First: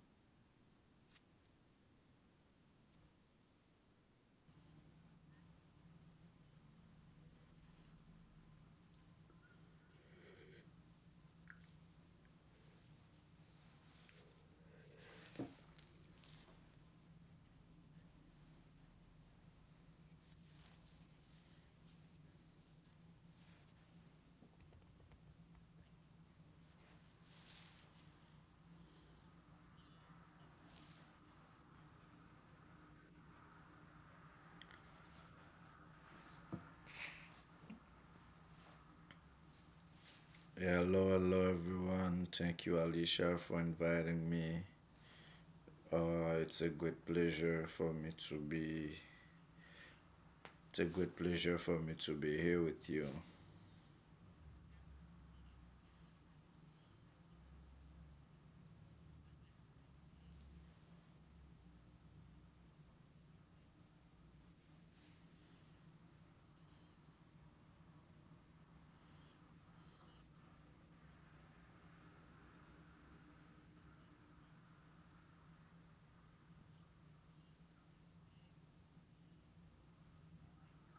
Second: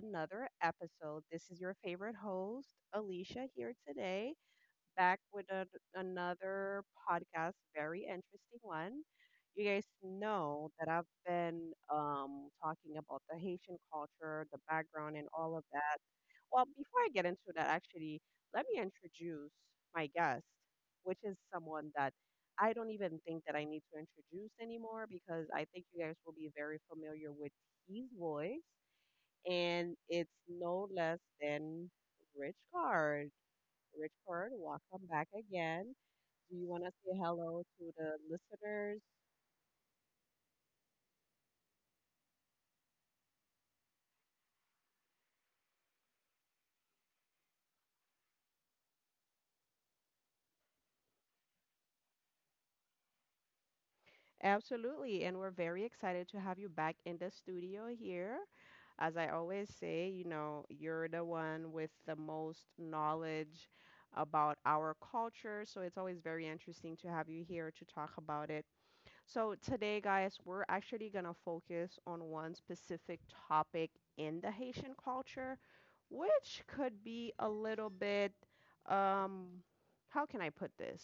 another episode. This is your favorite host, Alicia, here today, back with an another podcast, very interesting one. You guys know that I've been talking about the Haitian culture, the background, and all of that. Well, before I get into that, actually, let me introduce my guest, which is someone that I don't even think that I need to introduce anymore because I think you guys will be very familiar with his voice, and it's no less than Rich Card. Rich Card, welcome back again. Do you want to say hello to the listeners? Hello, hello everyone. Thank you, Alicia, for inviting me. It's a great pleasure for me to be. It's a great pleasure for me to be here with you. Absolutely. And we're very excited to have you back in the studio here. As I always say, you know, you're the one with the most knowledge about our culture. So it's always very interesting to have you here to talk about it. So today, guys, we're actually going to focus on one specific topic in the Haitian culture, which could be a little bit, um, how can I put this?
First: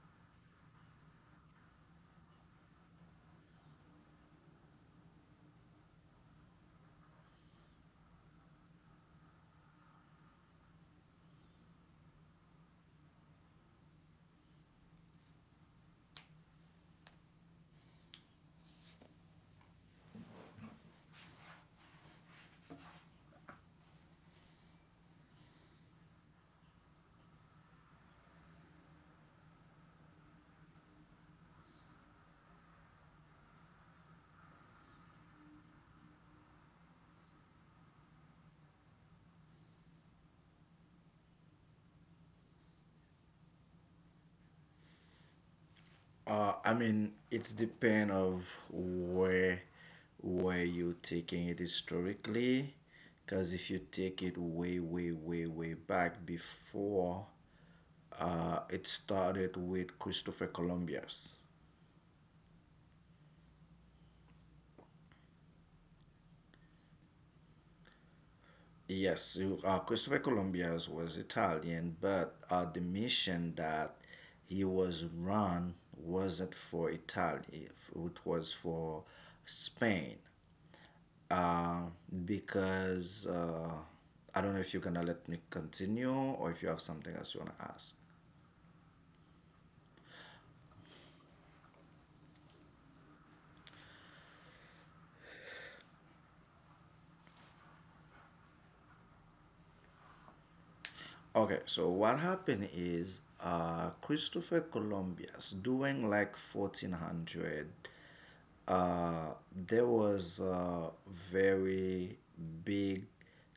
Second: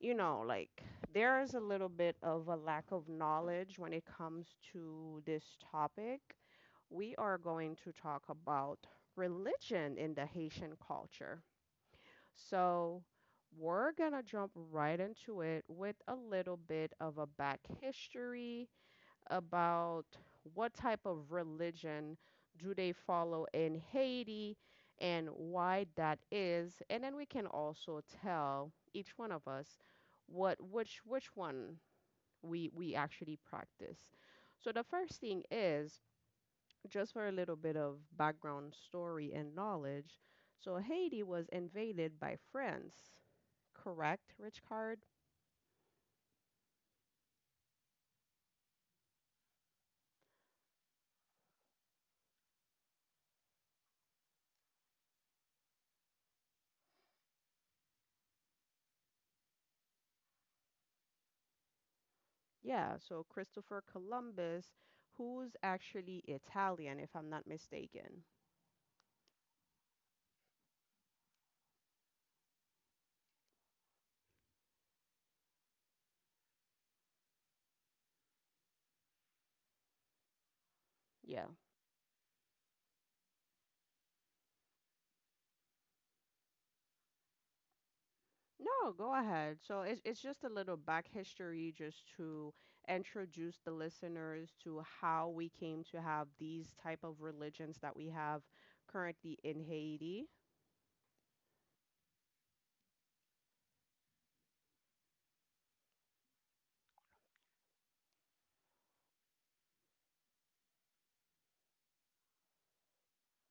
You know, like there is a little bit of a lack of knowledge when it comes to this topic. We are going to talk about religion in the Haitian culture. So, we're going to jump right into it with a little bit of a back history about what type of religion do they follow in Haiti and why that is. And then we can also tell each one of us what which one we actually practice. So the first thing is just for a little bit of background story and knowledge. So Haiti was invaded by France, correct, Richard? I mean, it's depend of where you taking it historically, because if you take it way, way, way, way back before, it started with Christopher Columbus. Yeah, so Christopher Columbus, who's actually Italian, if I'm not mistaken. Yes, Christopher Columbus was Italian, but the mission that he was run wasn't for Italy, it was for Spain. Yeah. Uh, because I don't know if you're gonna let me continue or if you have something else you wanna ask. No, go ahead. So it's just a little back history just to introduce the listeners to how we came to have these type of religions that we have currently in Haiti. Okay, so what happened is Christopher Columbus during like 1400, there was a very big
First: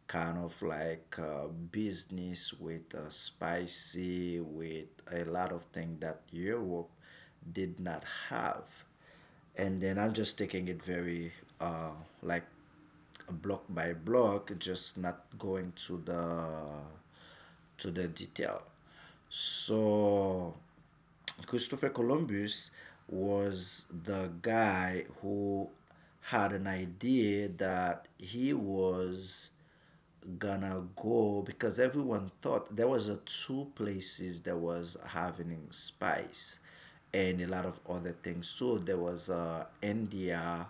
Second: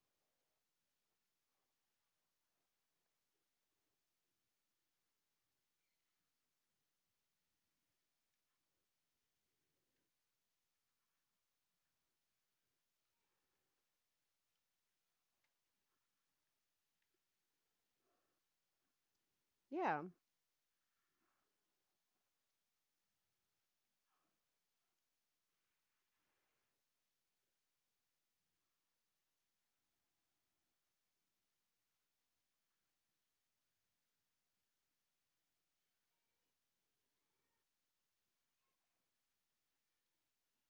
kind of like business with spicy, with a lot of things that Europe did not have. And then I'm just taking it very uh, like block by block, just not going to the detail. Yeah. So Christopher Columbus was the guy who had an idea that he was gonna go because everyone thought there was a two places that was having spice and a lot of other things too. There was India,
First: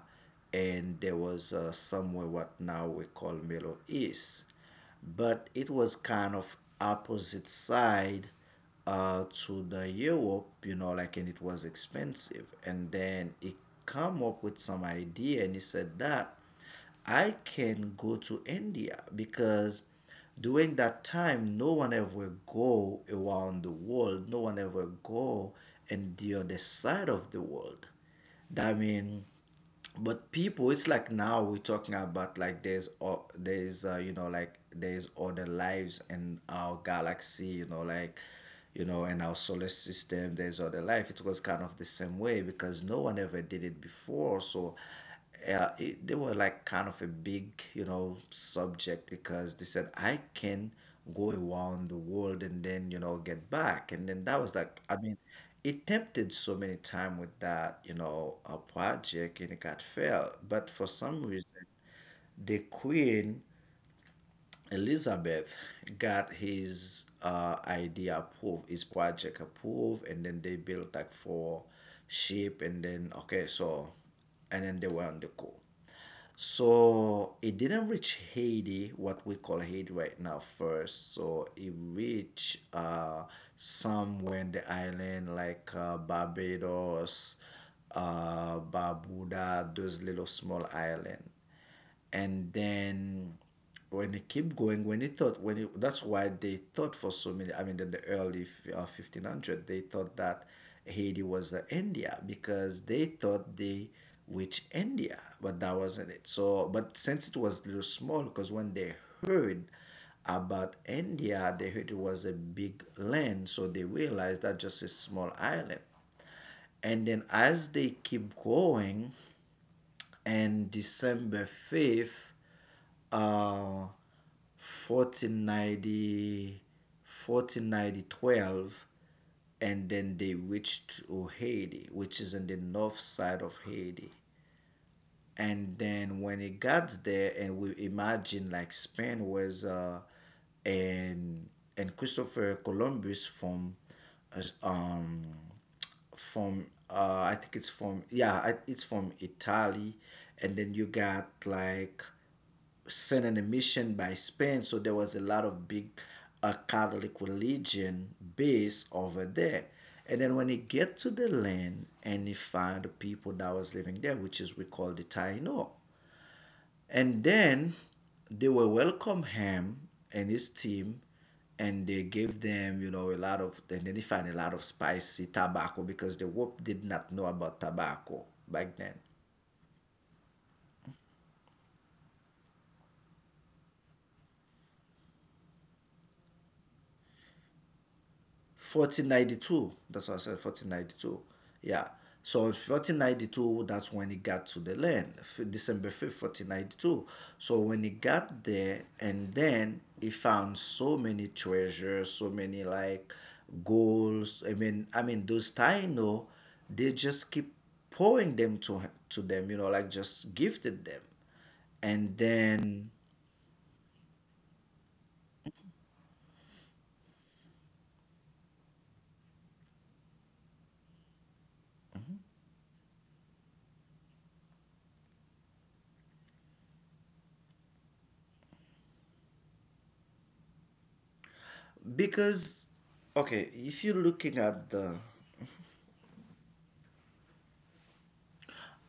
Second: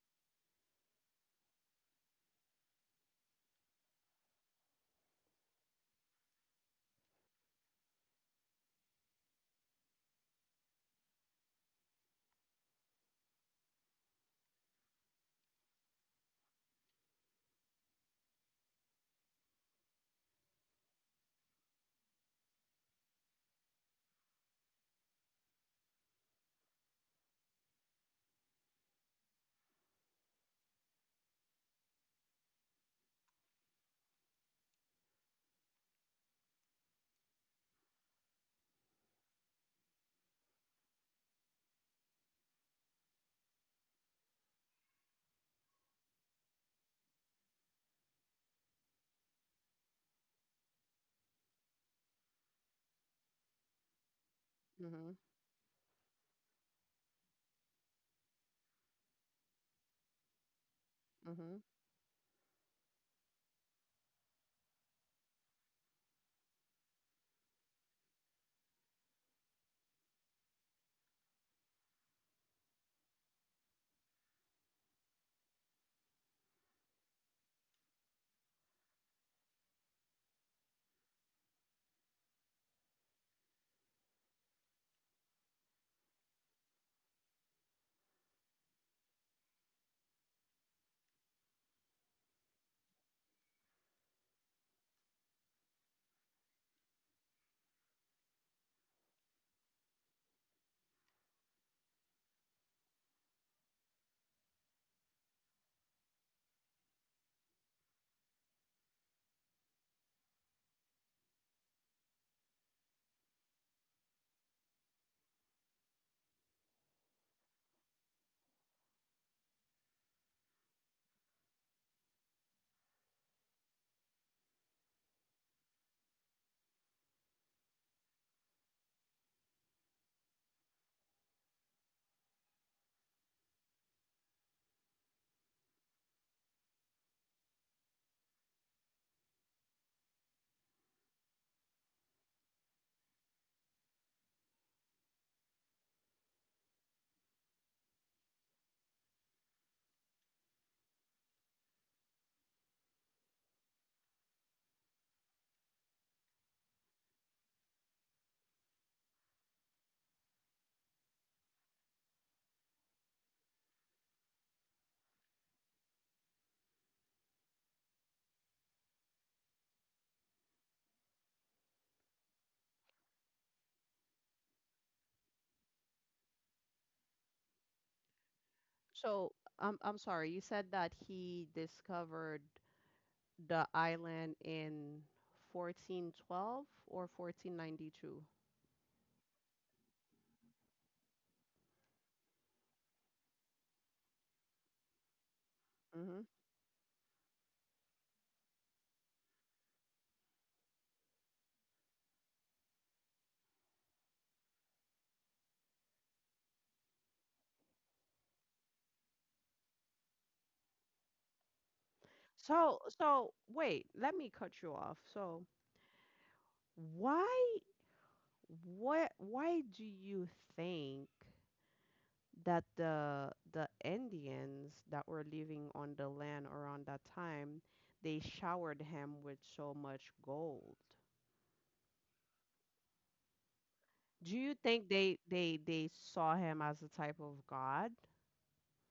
and there was somewhere what now we call Middle East, but it was kind of opposite side to the Europe, like, and it was expensive. And then he come up with some idea, and he said that I can go to India because during that time, no one ever go around the world. No one ever go and the other side of the world. I mean, but people it's like now we're talking about like there's o- there's like there's other lives in our galaxy, in our solar system there's other life. It was kind of the same way because no one ever did it before. So yeah, they were like kind of a big, subject because they said I can go around the world and then, get back. And then that was like, I Mm-hmm. mean, it tempted so many time with that, a project and it got failed. But for some Mm-hmm. reason, the queen Elizabeth got his idea approved, his project approved, and then they built like four ship, and then okay, so, and then they were on the coup. So it didn't reach Haiti, what we call Haiti right now, first. So it reached somewhere in the island like Barbados, Barbuda, those little small island. And then when it keep going when it thought when it, that's why they thought for so many, I mean, in the early 1500 they thought that Haiti was the India because they thought they reached India but that wasn't it. So but since it was little small because when they heard about India they heard it was a big land so they realized that just a small island. And then as they keep going, and December 5th, uh, 1490, 1490 12, and then they reached to Haiti, which is on the north side of Haiti. And then when it got there and we imagine like Spain was and and Christopher Columbus from uh, um I think it's from, yeah, it's from Italy. And then you got like sent an mission by Spain, so there was a lot of big Catholic religion base over there. And then when he get to the land and he found the people that was living there, which is we call the Taino. And then they will welcome him and his team and they gave them, a lot of and then they find a lot of spicy tobacco because the Whoop did not know about tobacco back then. So I'm sorry, you said that he discovered the island in 1412 or 1492. 1492. That's what I said, 1492. Yeah. So in 1492, that's when he got to the land, December 5th, 1492. So when he got there, and then he found so many treasures, so many like goals. I mean, those Taino, they just keep pouring them to them, like just gifted them. And So, then so wait, let me cut you off. So, why, why do you think that the Indians that were living on the land around that time, they showered him with so much gold? because okay, if you're Do looking you at think the. they saw him as a type of god?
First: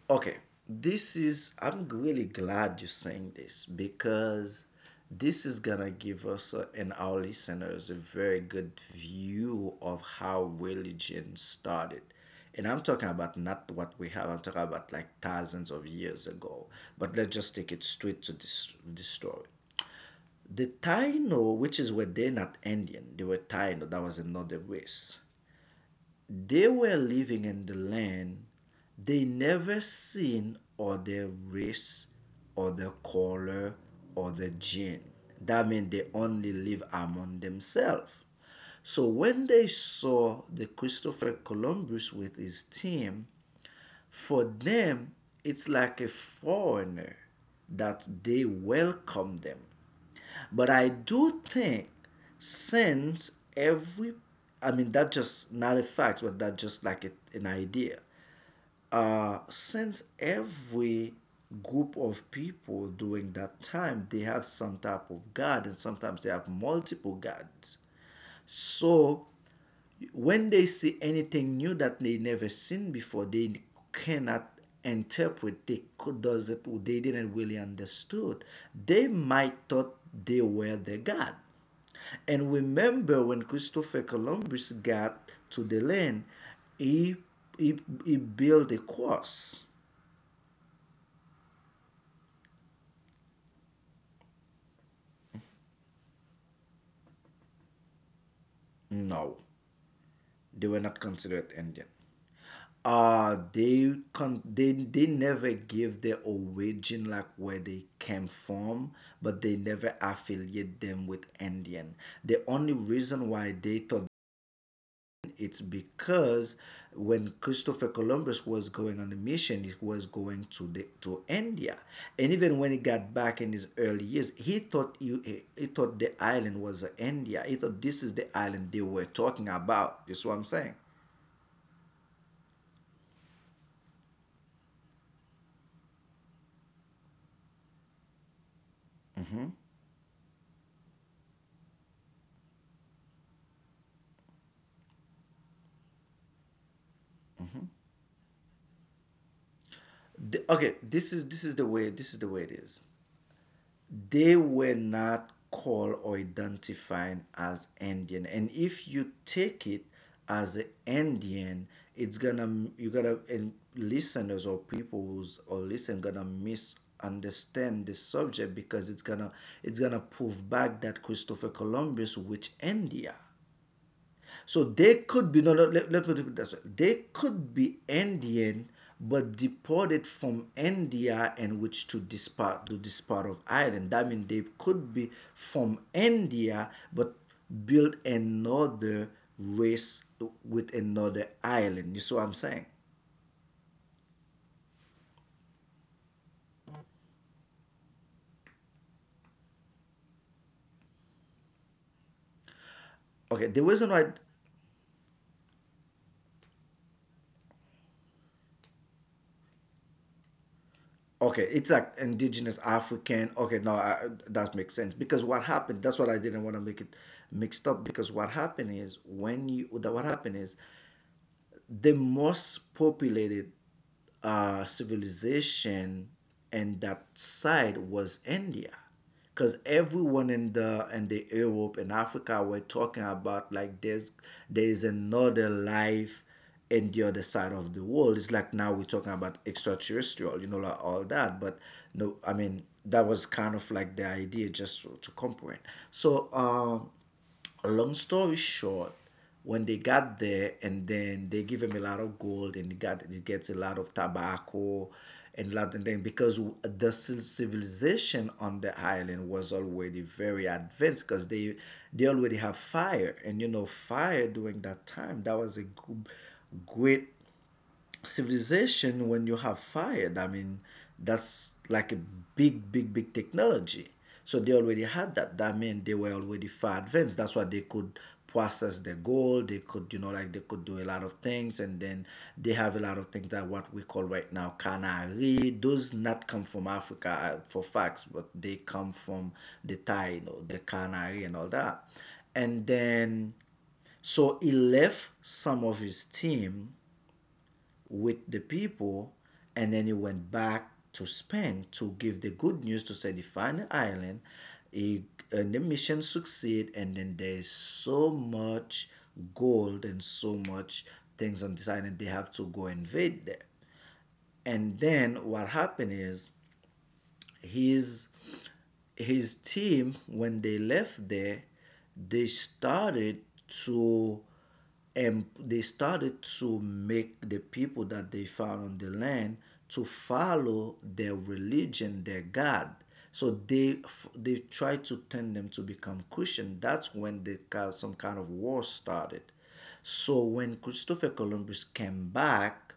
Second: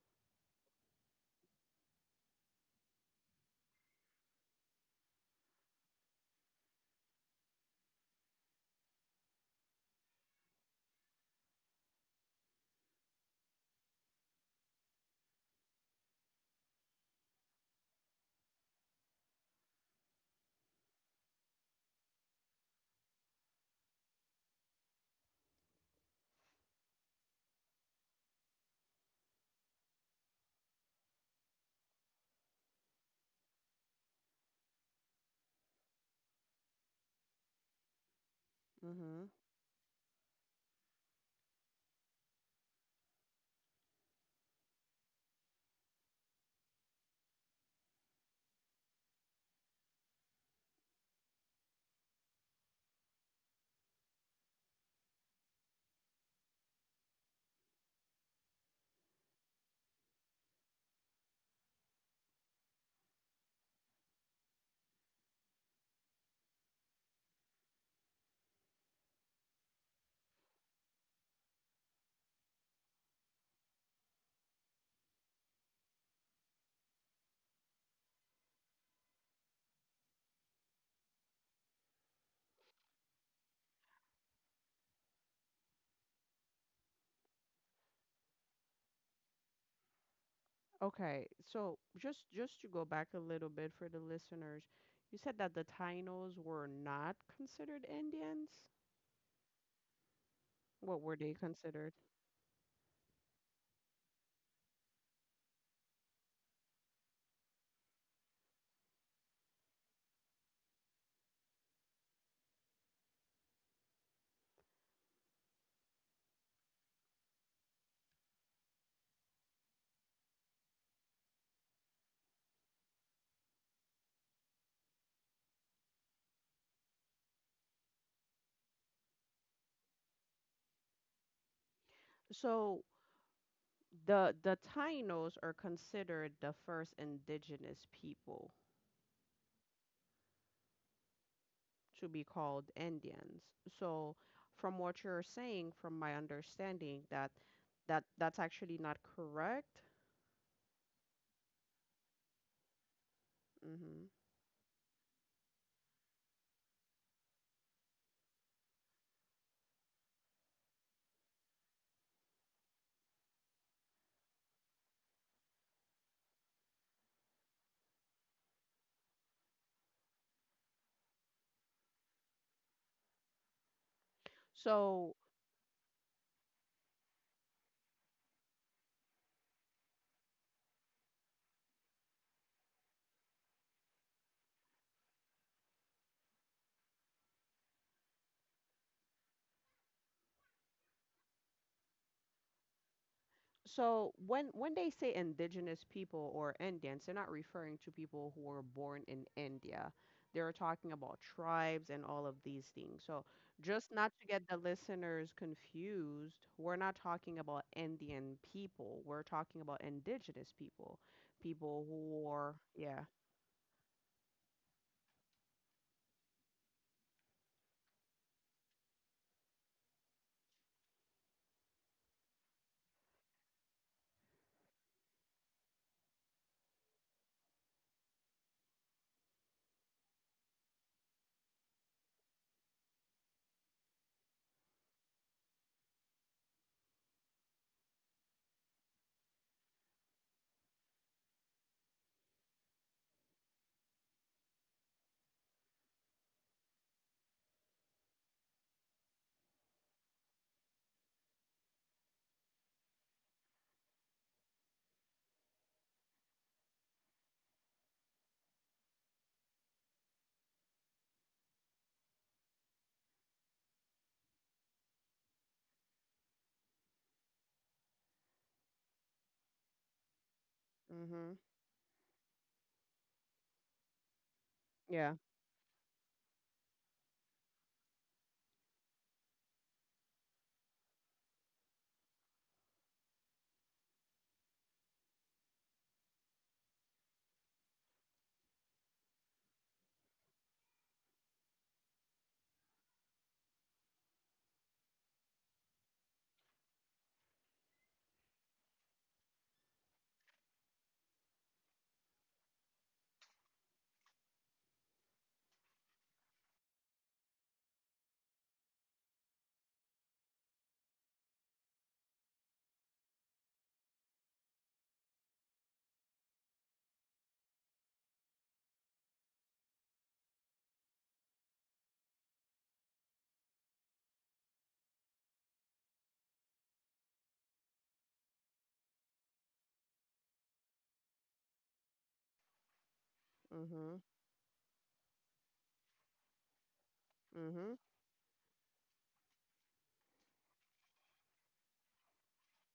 Okay, I'm really glad you're saying this because this is gonna give us, and our listeners, a very good view of how religion started. And I'm talking about not what we have, I'm talking about like thousands of years ago. But let's just take it straight to this story. The Taino, which is where they're not Indian, they were Taino, that was another race. They were living in the land they never seen or their race or their color or their gene. That means they only live among themselves. So Mm-hmm. when they saw the Christopher Columbus with his team, for them, it's like a foreigner that they welcome them. But I do think since every, I mean, that just not a fact, but that just like an idea. Since every group of people during that time, they have some type of God and sometimes they have multiple gods. So when they see anything new that they never seen before they cannot interpret, they could does it, they didn't really understood, they might thought they were the god. And remember when Christopher Columbus got to the land he he, he built a cross. Okay, so just to go back a little bit for the listeners, you said that the Tainos were not considered Indians? No, they were not What were they considered Indian. considered? Uh they con they they never give their origin like where they came from but they never affiliate them with Indian. The only reason why they thought it's because when Christopher Columbus was going on the mission he was going to India. And even when he got back in his early years he thought he thought the island was India, he thought this is the island they were talking about. You see what I'm saying? So the Tainos are considered the first indigenous people Hmm. to be called Indians. So from what you're saying, from my understanding, that that's actually not correct. Okay, this is the way it is. Hmm. They were not called or identified as Indian, and if you take it as an Indian, it's gonna you gotta and listeners or people who's or listen gonna misunderstand the subject because it's gonna prove back that Christopher Columbus which India. So they So could be, no, no, let me put it this way. They could be Indian, but deported from India and which to this part, of Ireland. That means they could be from India, but build another race with another island. You see what I'm saying? so when they say indigenous people or Indians, they're not referring to people who were born in India. They're talking about tribes and all of these things. So Okay, the reason just why, not to get the listeners confused, we're not talking about Indian people. We're talking about indigenous people, okay, it's people like who indigenous are, yeah. African. Okay, no, that makes sense because what happened? That's what I didn't want to make it mixed up because what happened is when you that what happened is the most populated civilization and that side was India. Because everyone in the Europe and Africa were talking about like there's another life in the other side of the world. It's like now we're talking about extraterrestrial, like all that. But no, I mean that was kind of like the idea just to comprehend. So long story short, when they got there, and then they give him a lot of gold, and he gets a lot of tobacco, and lot and then because the civilization on the island was already very advanced, because they already have fire, and fire during that time that was a great civilization when you have fire, I mean, Mhm. that's like a big big big technology. So they already had Yeah. that, that meant they were already far advanced, that's why they could process the gold, they could, like, they could do a lot of things. And then they have a lot of things that what we call right now canary, those not come from Africa, for facts, but they come from the Thai, the canary and all that. And then so he left some of his team with the people, and then he went back to Spain to give the good news to say find the final island. He, and the mission succeed, and then there's so much gold and so much things on this island. They have to go invade there. And then what happened is his his team when they left there they started to and they started to make the people that they found on the land to follow their religion, their god, so Mhm. they tried to turn them to become Christian. That's when they got Mhm. some kind of war started. So when Christopher Columbus came back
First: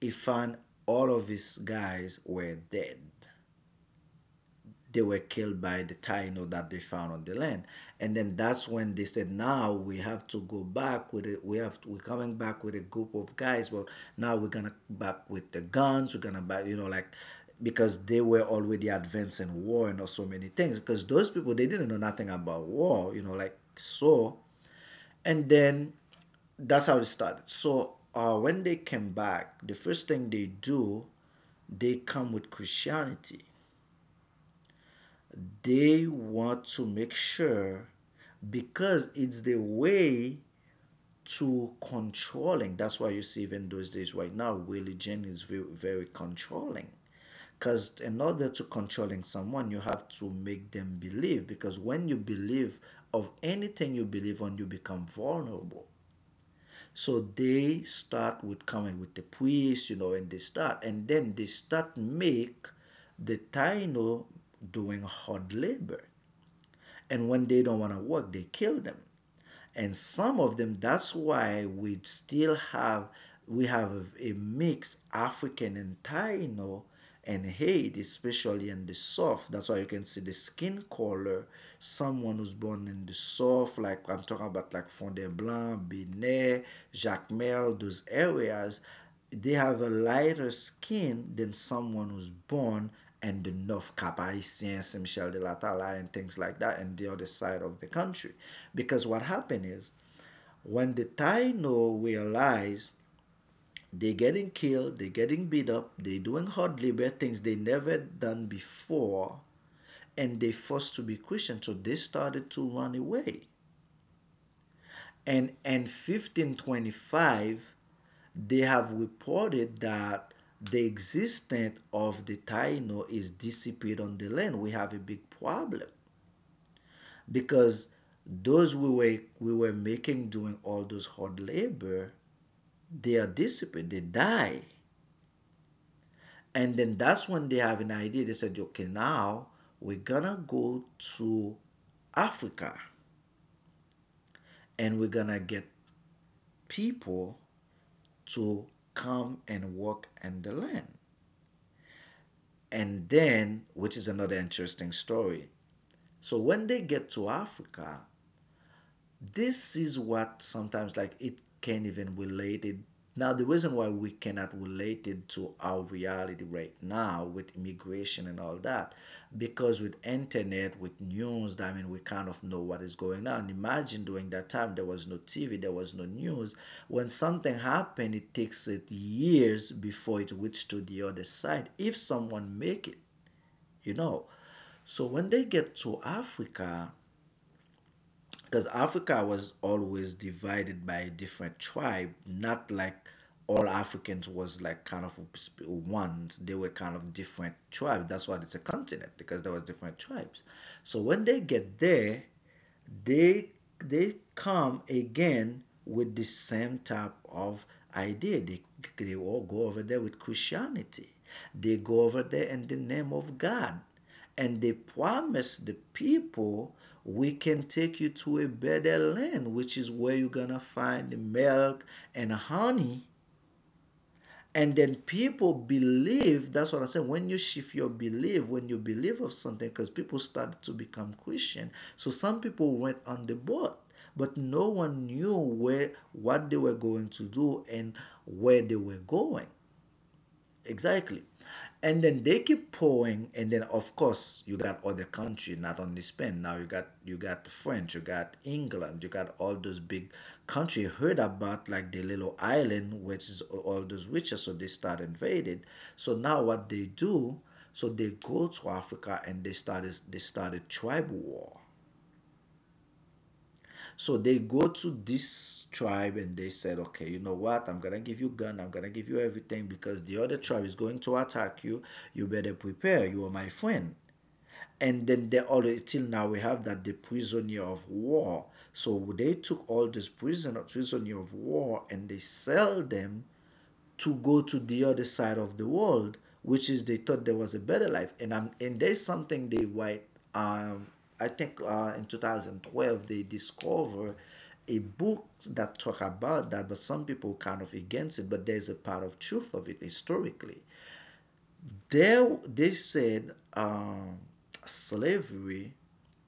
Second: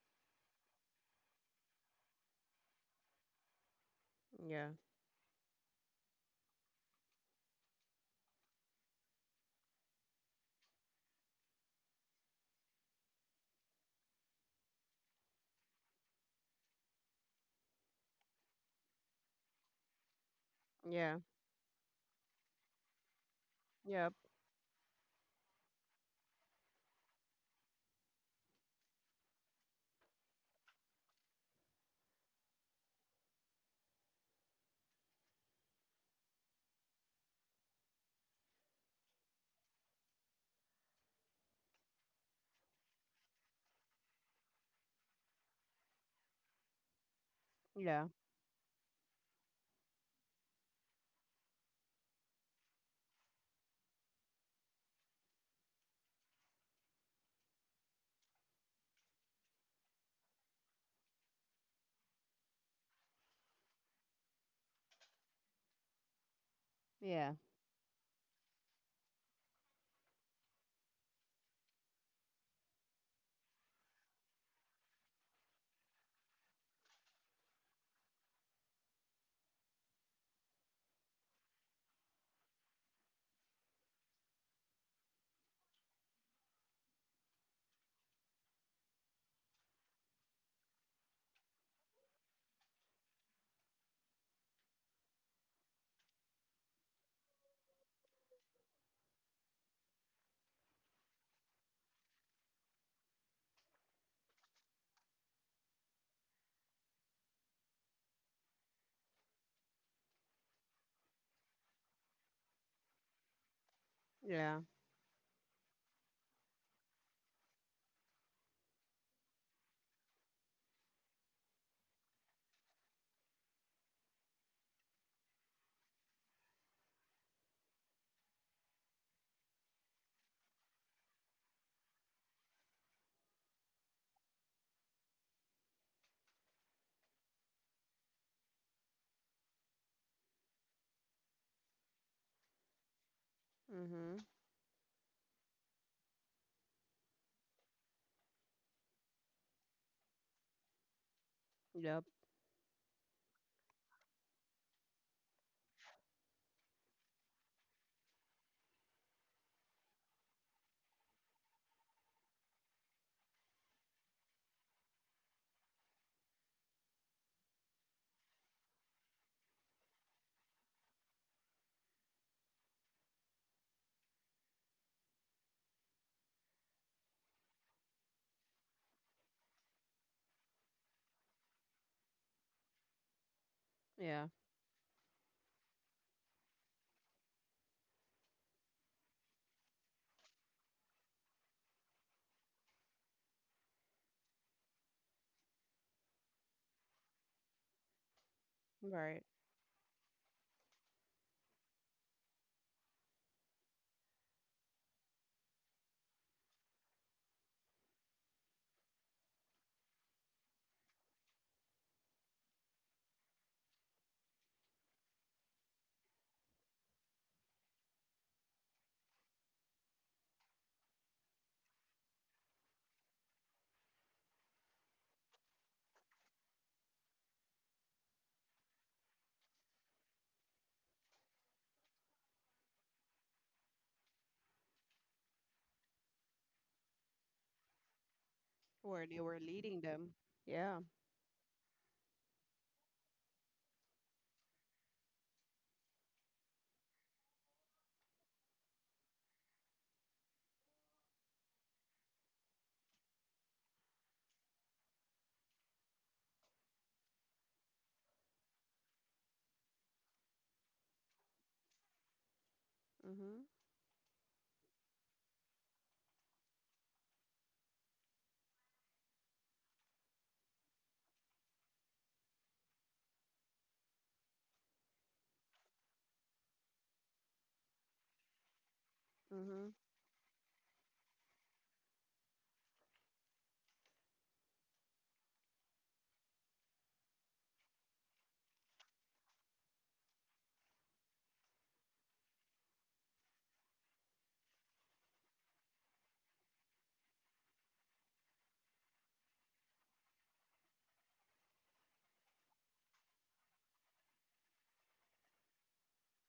he found all of his guys were dead. Yeah. They were killed by the Taino that they found on the land. And then that's when they said, now we have to go back with it. We're coming back with a group of guys. Well, now we're gonna back with the guns. We're gonna back, you know, like because they were already advancing war and so many things. Because Yeah. those people they didn't know nothing about war, you know, like Yep. so. And then that's how it started. So when they came back, the first thing they do, they come with Christianity. They want to make sure, because it's the way to controlling. That's why you see, even those days right now, religion is very, very controlling. Because Yeah. in order to controlling someone, you have to make them believe. Because when you believe of anything you believe on, you become vulnerable. So they start with coming with the priest, you know, and they start, and then they start make the Taino doing hard labor. And Yeah. when they don't want to work, they kill them. And some of them, that's why we still have a mix African and Taino and Haiti, especially in the South. That's why you can see the skin color. Someone who's born in the South, like I'm talking about like Fond du Blanc, Benet, Jacmel, those areas, they have a lighter skin than someone who's born and the North Cap Haitians, Saint Michel de la Tala, and things like that, and the other side of the country. Because what happened is, when the Taino realize they're getting killed, they're getting beat up, they're doing hard labor, things they never done before, and they are forced to be Christian, so they started to run away. Yeah. And in 1525, they have reported that the existence of the Taino is disappeared on the land. We have a big problem because those we were making doing all those hard labor, they are disappeared, they die. And then that's when they have an idea. They said, okay, now we're gonna go to Africa Mhm. and we're gonna get people to come and work in the land. Yep. And then, which is another interesting story. So when they get to Africa, this is what sometimes like it can't even relate it. Now the reason why we cannot relate it to our reality right now with immigration and all that, because with internet, with news, I mean, we kind of know what is going on. Imagine during that time, there was no TV, there was no news. When something happened, it takes it years before it reaches to the other side, if someone make it, you know. Yeah. So when they get to Africa, because Africa was always divided by a different tribe, not like all Africans was like kind of one. They were kind of different tribes. That's why it's a continent Right. because there was different tribes. So when they get there, they they come again with the same type of idea. They all go over there with Christianity. They go over there in the name of God and they promised the people, we can take you to a better land, which is where you're gonna find the milk and honey. And then people believe. That's what I said, when you shift your belief, when you believe of something, because people started to become Christian. So some people went on the boat, but no one knew where, what they were going to do and where they were Where they were going. leading them. Yeah. Exactly. And then they keep pouring, and then of course you got other country, not only Spain. Now you got the French, you got England, you got all those big country heard about like the little island, which is all those witches, so they start invaded. So now what they do, so they go to Africa and they started tribal war. Mhm. So they go to this tribe and they said, okay, you know what? I'm gonna give you gun. I'm gonna give you everything because the other tribe is going to attack you. You better prepare. You are my friend. And then they always till now we have that the prisoner of war. So they took Mhm. all these prisoner of war and they sell them to go to the other side of the world, which is they thought there was a better life. And I'm and there's something they white. Um, I think in 2012 they discover a book that talk about that, but some people kind of against it. But there's a part of truth of it historically. They said slavery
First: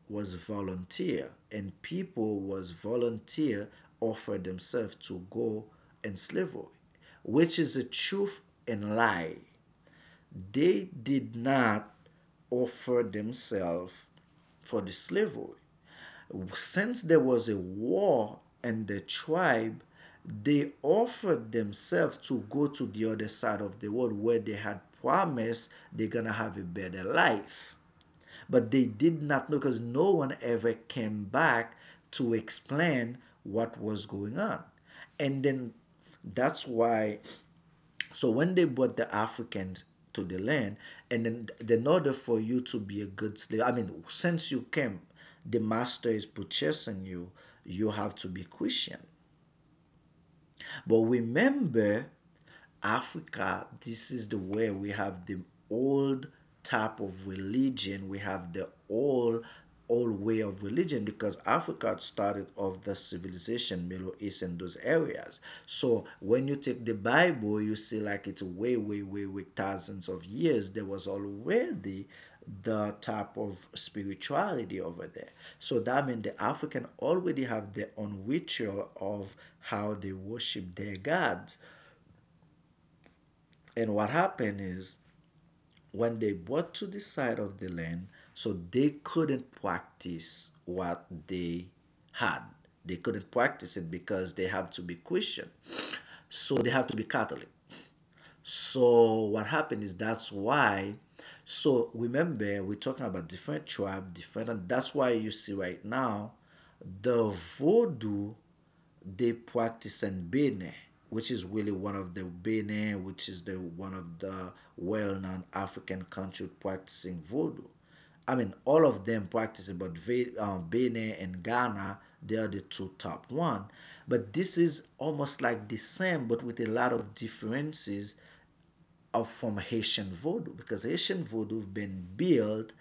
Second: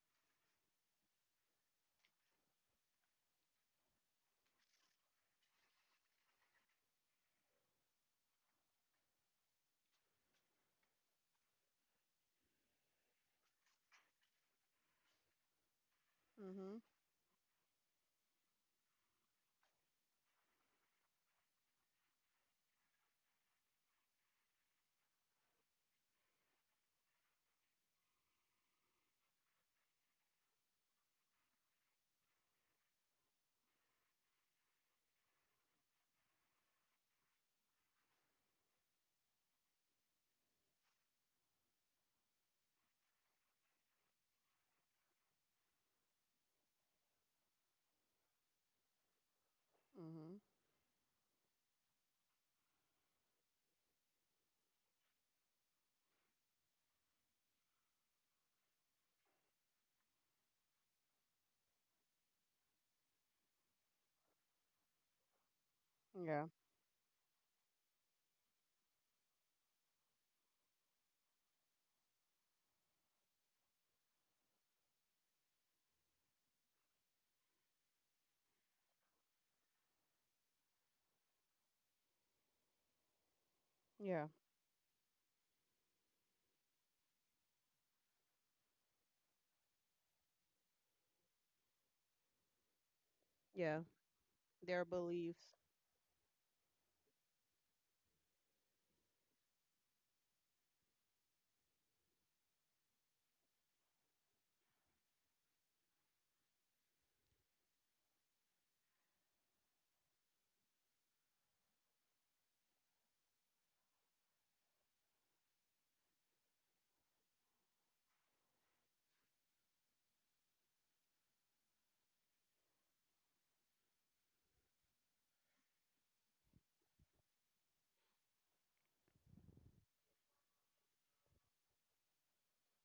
was volunteer and people was volunteer offer themselves to go in slavery, which is a truth and lie. They did not offer themselves for the slavery. Mhm. Since there was a war in the tribe, they offered themselves to go to the other side of the world where they had promised they're gonna have a better life. But they did not know because no one ever came back to explain what was going on. And then that's why, so when they brought the Africans to the land, and then in order for you to be a good slave, I mean, since you came, the master is purchasing you. You have to be Christian. Mhm. But remember, Africa, this is the way we have the old type of religion. We have the old way of religion because Africa started of the civilization, Middle East and those areas. So Yeah. when you take the Bible, you see like it's way, way, way, way thousands of years. There was already the type of spirituality over there. So that means the African already have their own ritual of how they worship their gods. And what Yeah. happened is, when they brought to the side of the land, so they couldn't practice what they had. They couldn't practice Yeah. it because they have Their to be Christian. beliefs. So they have to be Catholic. So what happened is that's why. So remember, we're talking about different tribe, different, and that's why you see right now, the Vodou they practice in Benin, which is really one of the Benin, which is the one of the well-known African country practicing Vodou. I mean, all of them practicing, but Benin and Ghana, they are the two top one. But this is almost like the same, but with a lot of differences of from Haitian Vodou, because Haitian Vodou have been built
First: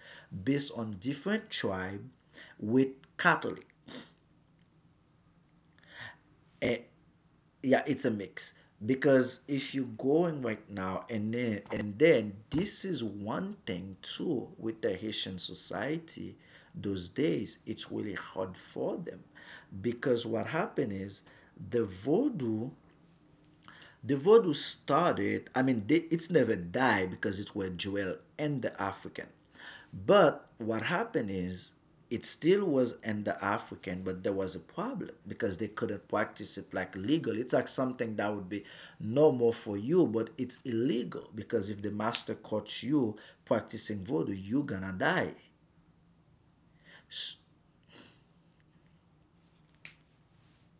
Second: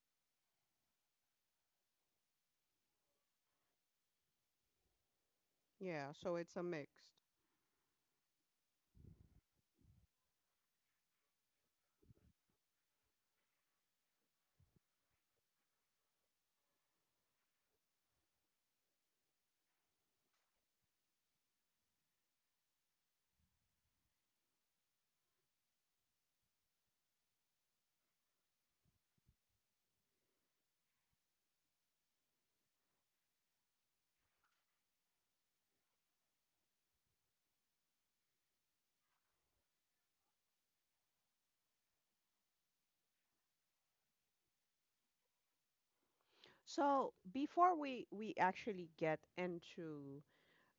based on different tribe with Catholic. Yeah. So it's a Eh, mixed. yeah, it's a mix. Because if you going right now, and then this is one thing too with the Haitian society, those days it's really hard for them, because what happened is the Vodou, the Vodou started, I mean, they, it's never died because it were Joel and the African. But what happened is it still was in the African, but there was a problem because they couldn't practice it like legal. It's like something that would be normal for you, but it's illegal because if the master caught you practicing vodou, you're gonna die. So before we actually get into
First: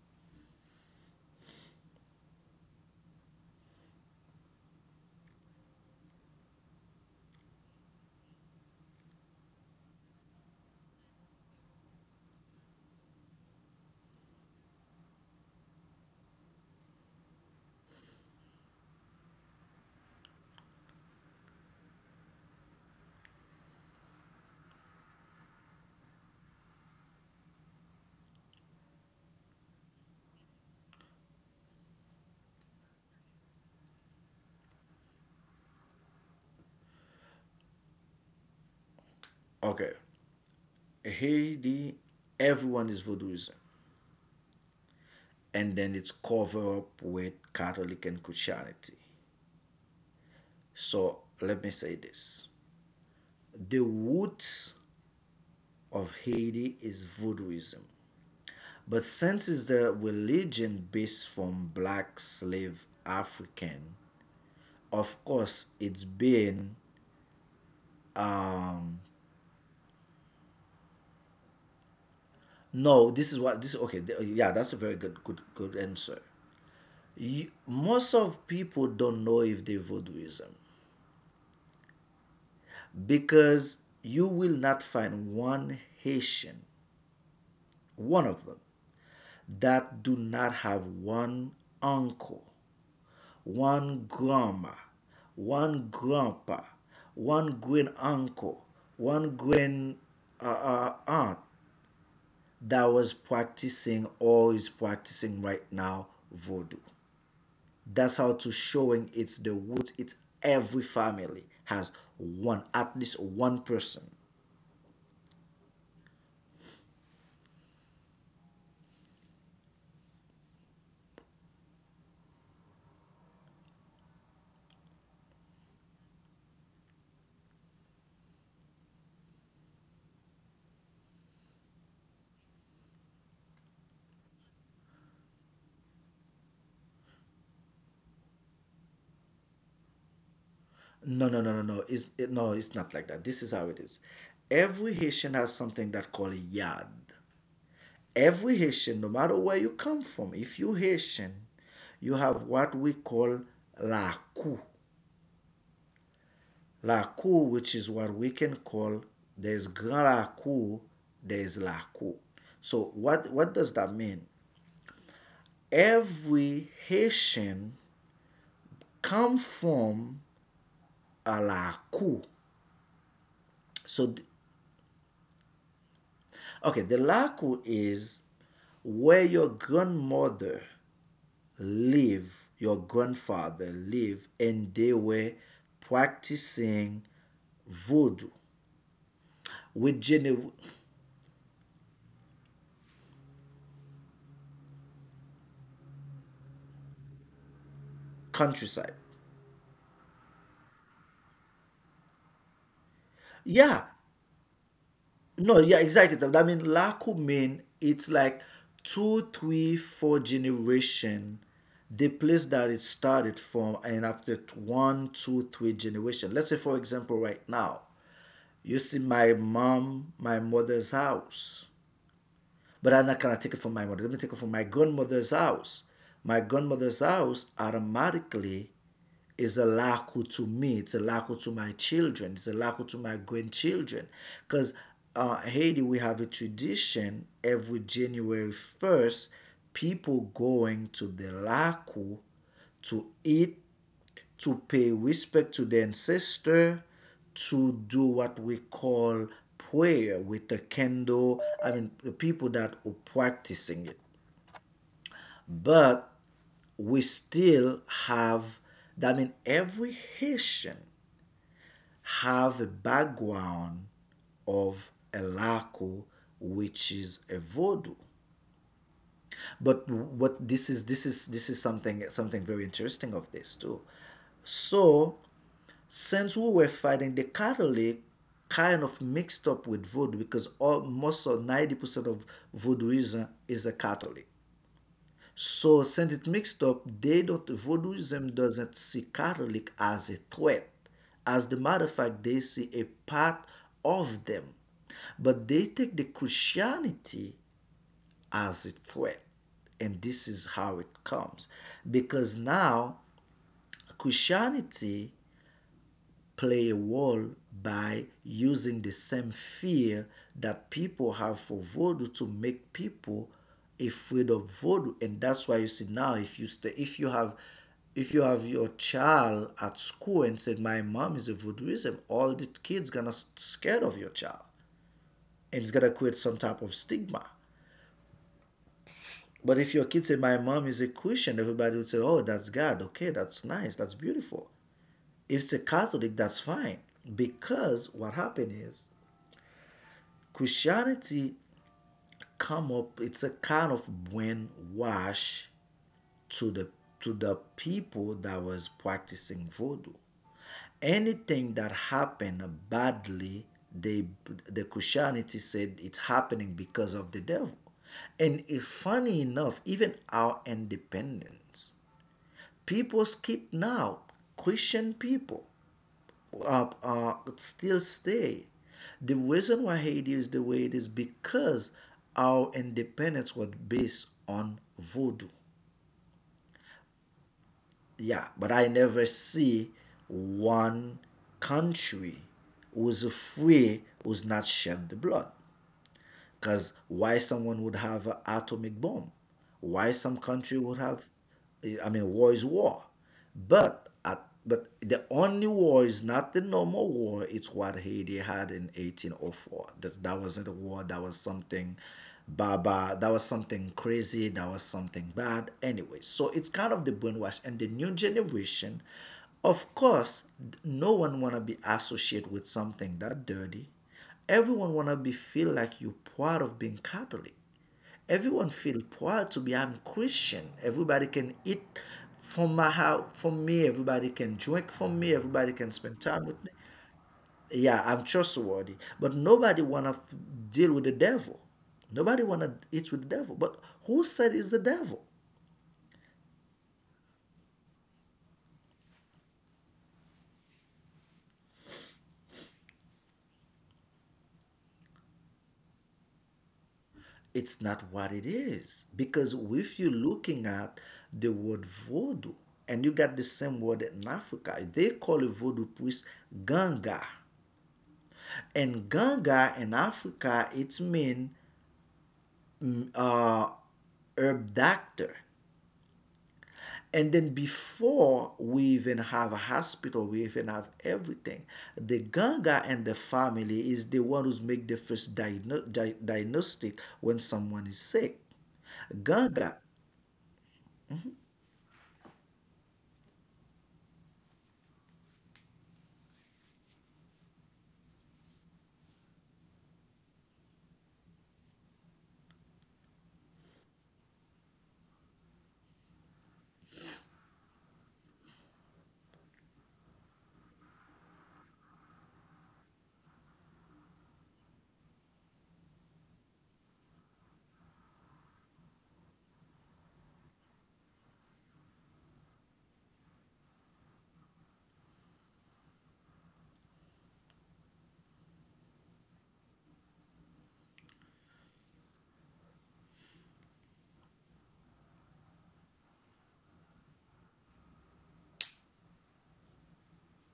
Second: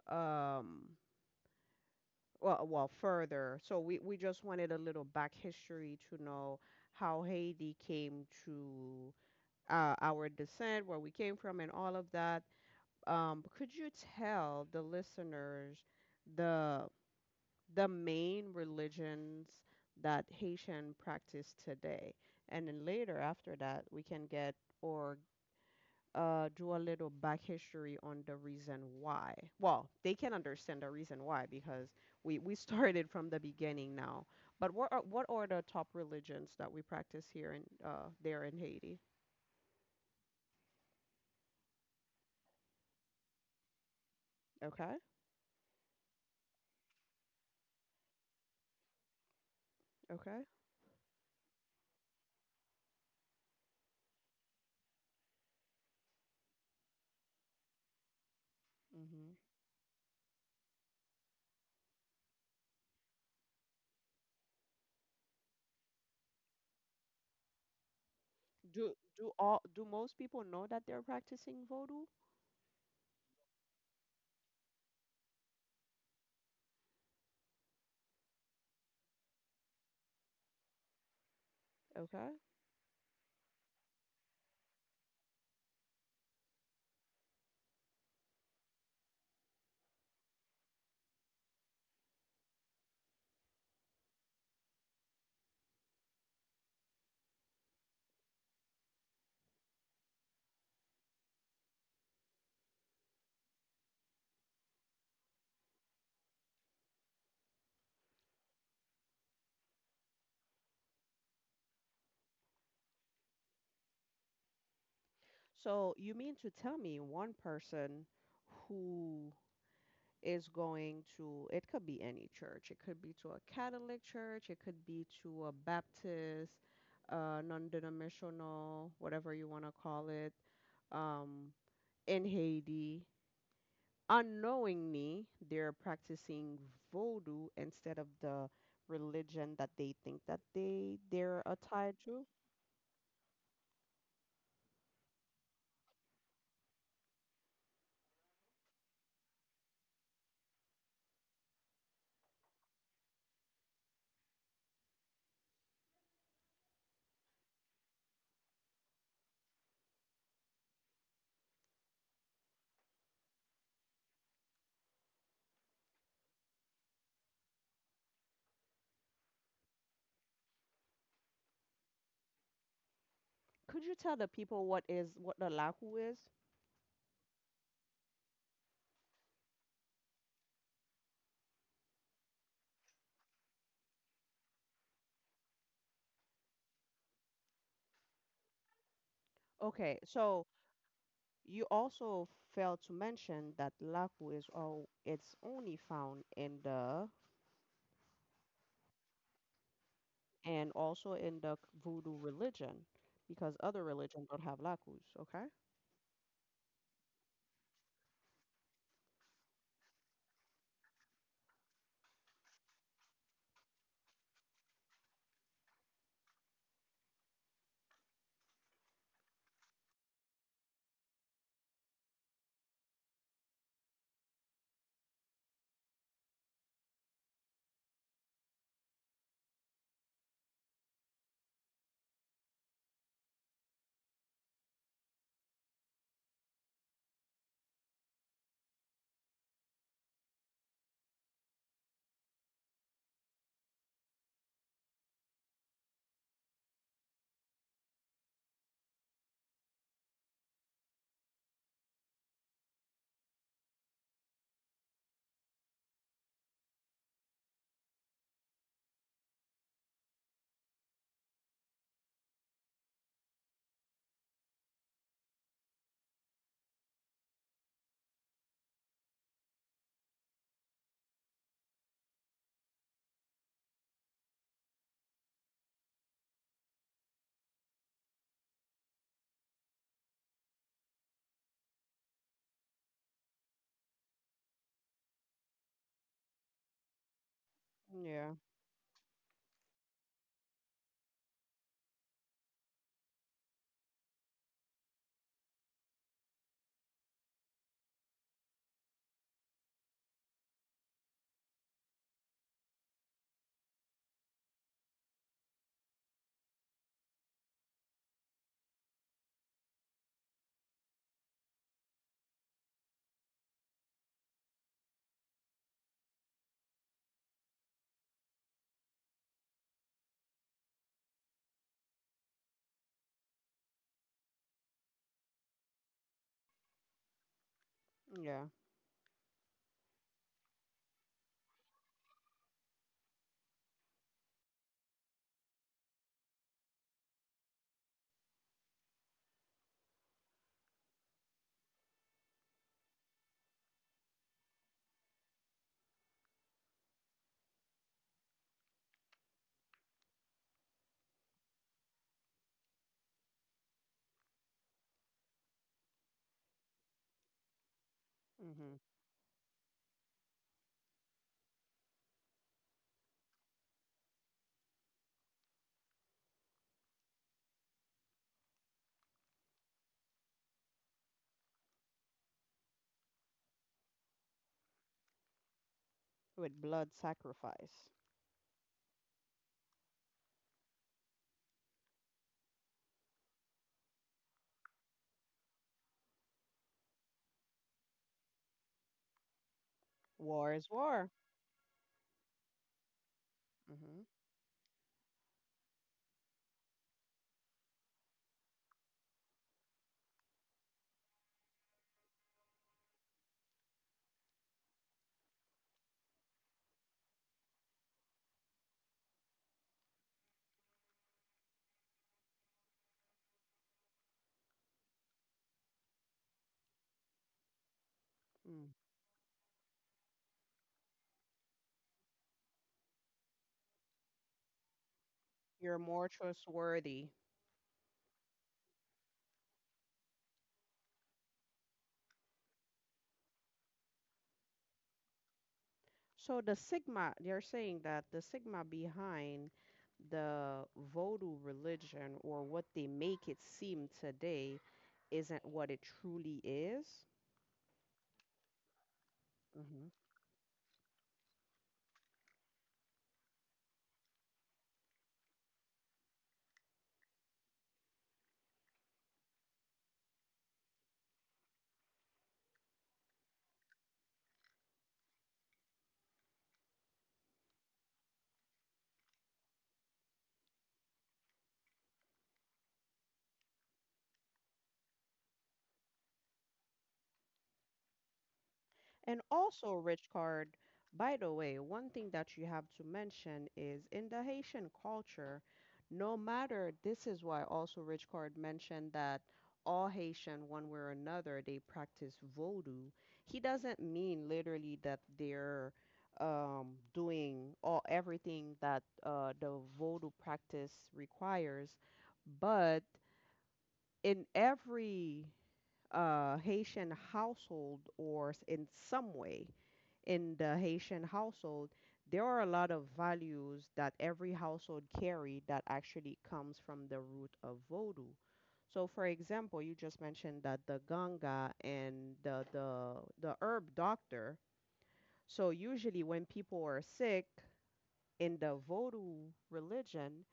um well well further, so we just wanted a little back history to know how Haiti came to our descent, where we came from, and all of that. Could you tell the listeners the the main religions that Haitian practice today. And then later after that, we can get or do a little back history on the reason why. Well, they can understand the reason why because we started from the beginning now. But what are the top religions that we practice here in there in Haiti? Okay, Haiti, everyone is vodouism, Okay, and then it's cover up with Catholic and Christianity. okay. So let me say this, the roots of Haiti is voodooism. But Hmm. since it's the religion based from black slave African, of course it's been Do um do all do most people know that they're practicing voodoo? no, this is what this okay, yeah, that's a very good answer. You, most of people don't know if they voodooism, Okay. because you will not find one Haitian, one of them that do not have one uncle, one grandma, one grandpa, one great uncle, one great aunt that was practicing or is practicing right now voodoo. That's how to showing it's the roots. It's every family has one, at least one person. So you mean to tell me one person who is going to, it could be any church, it could be to a Catholic church, it could be to a Baptist, non-denominational, whatever you want to call it, um, in Haiti, unknowingly, they're practicing voodoo instead of the religion that they think that they No, no, they're no, no, no. tied It's to. it, no, it's not like that. This is how it is. Every Haitian has something that called yad. Every Haitian, no matter where you come from, if you Haitian, you have what we call la cou. La cou, which is what we can call there's grand la cou, there's la cou. So what does that mean? Every Haitian come from a la cou. Could you So tell the people what is what the lahu is? okay, the la cou is where your grandmother live, your grandfather live, and they were practicing voodoo with Okay, Jenny so you also failed to mention that Laku is all it's only found in the, countryside. and also in the voodoo religion because Yeah, other religions don't have Lakus, okay? no, yeah, exactly. That that mean Laku mean it's like two, three, four generation. The place that it started from, and after one, two, three generation. Let's say, for example, right now, you see my mom, my mother's house. But I'm not gonna take it from my mother. Let me take it from my grandmother's house. My grandmother's house automatically is a laku to me. It's a laku to my children. It's a laku to my grandchildren. Because Haiti, we have a tradition every January 1st, people going to the laku to eat, to pay respect to the ancestor, to do what we call prayer with the kendo, I mean, the people that are practicing it. But we still have, I mean, every Haitian have a background of a Laco, which is a voodoo. But what this is something very interesting of this too. So since we were fighting the Catholic, kind of mixed up with voodoo because all, most of 90% of voodooism is a Catholic. So since it mixed up, they don't, voodooism Yeah, doesn't see Catholic as a threat. As a matter of fact, they see a part of them. But they take the Christianity as a threat. And this is how it comes. Because now Christianity play a role by using the same fear that people have for voodoo to make people afraid of voodoo. And that's why you see now, if you stay, if you have, if you have your child at school and said my mom is a voodooism, all the kids gonna scared of your child and it's gonna create some type of stigma. yeah. But if your kid say my mom is a Christian, everybody would say oh that's God, okay, that's nice, that's beautiful. If it's a Catholic, that's fine. Because what happened is Christianity come up, it's a kind of brainwash to the people that was practicing voodoo. Anything that happened badly, they, the Christianity said it's happening because of the devil. And if, Hmm. funny enough, even our independence, people skip now, Christian people still stay. The reason why Haiti is the way it is because our independence was based on voodoo. With blood sacrifice. Yeah, but I never see one country who's free who's not shed the blood. Because why someone would have an atomic bomb? Why some War country is would have? war. I mean, war is war, but Hmm. but the only war is not the normal war. It's what Haiti had in 1804. That that wasn't a war. That was something, baba. That was something crazy. That was something bad. Anyway, so it's kind of the brainwash and the new generation. Of course, no one wanna be associated with something that dirty. Everyone wanna be feel like you proud of being Catholic. Everyone Mm. feel proud to be I'm Christian. Everybody can eat from my house from me. Everybody can drink from me. Everybody can You're spend more time with me. trustworthy. Yeah, I'm trustworthy. But nobody wanna deal with the devil. Nobody wanna eat with the devil. But who said it's the devil? So the sigma, they are saying that the sigma behind the Vodou religion or what they make it seem today isn't what it truly is? It's not what it is, because if you're looking at the word voodoo and you got the same word in Africa, they call a voodoo priest ganga, and ganga in Africa it's mean, mm, uh, herb doctor. And then before we even have a hospital, we even have everything, the ganga and the family is the one who's make the first diagnostic when someone is sick. And Ganga. also, rich card, by the way, one thing that you have to mention is in the Haitian culture, no matter, this is why also rich card mentioned that all Haitian, one way or another, they practice voodoo. He doesn't mean literally that they're doing all everything that the voodoo practice requires, but in every Haitian household or s- in some way in the Haitian household, there are a lot of values that every household carry that actually comes from the root of Vodou. So, for example, you just mentioned that the ganga and the the herb doctor. So usually when people are sick in the Vodou religion,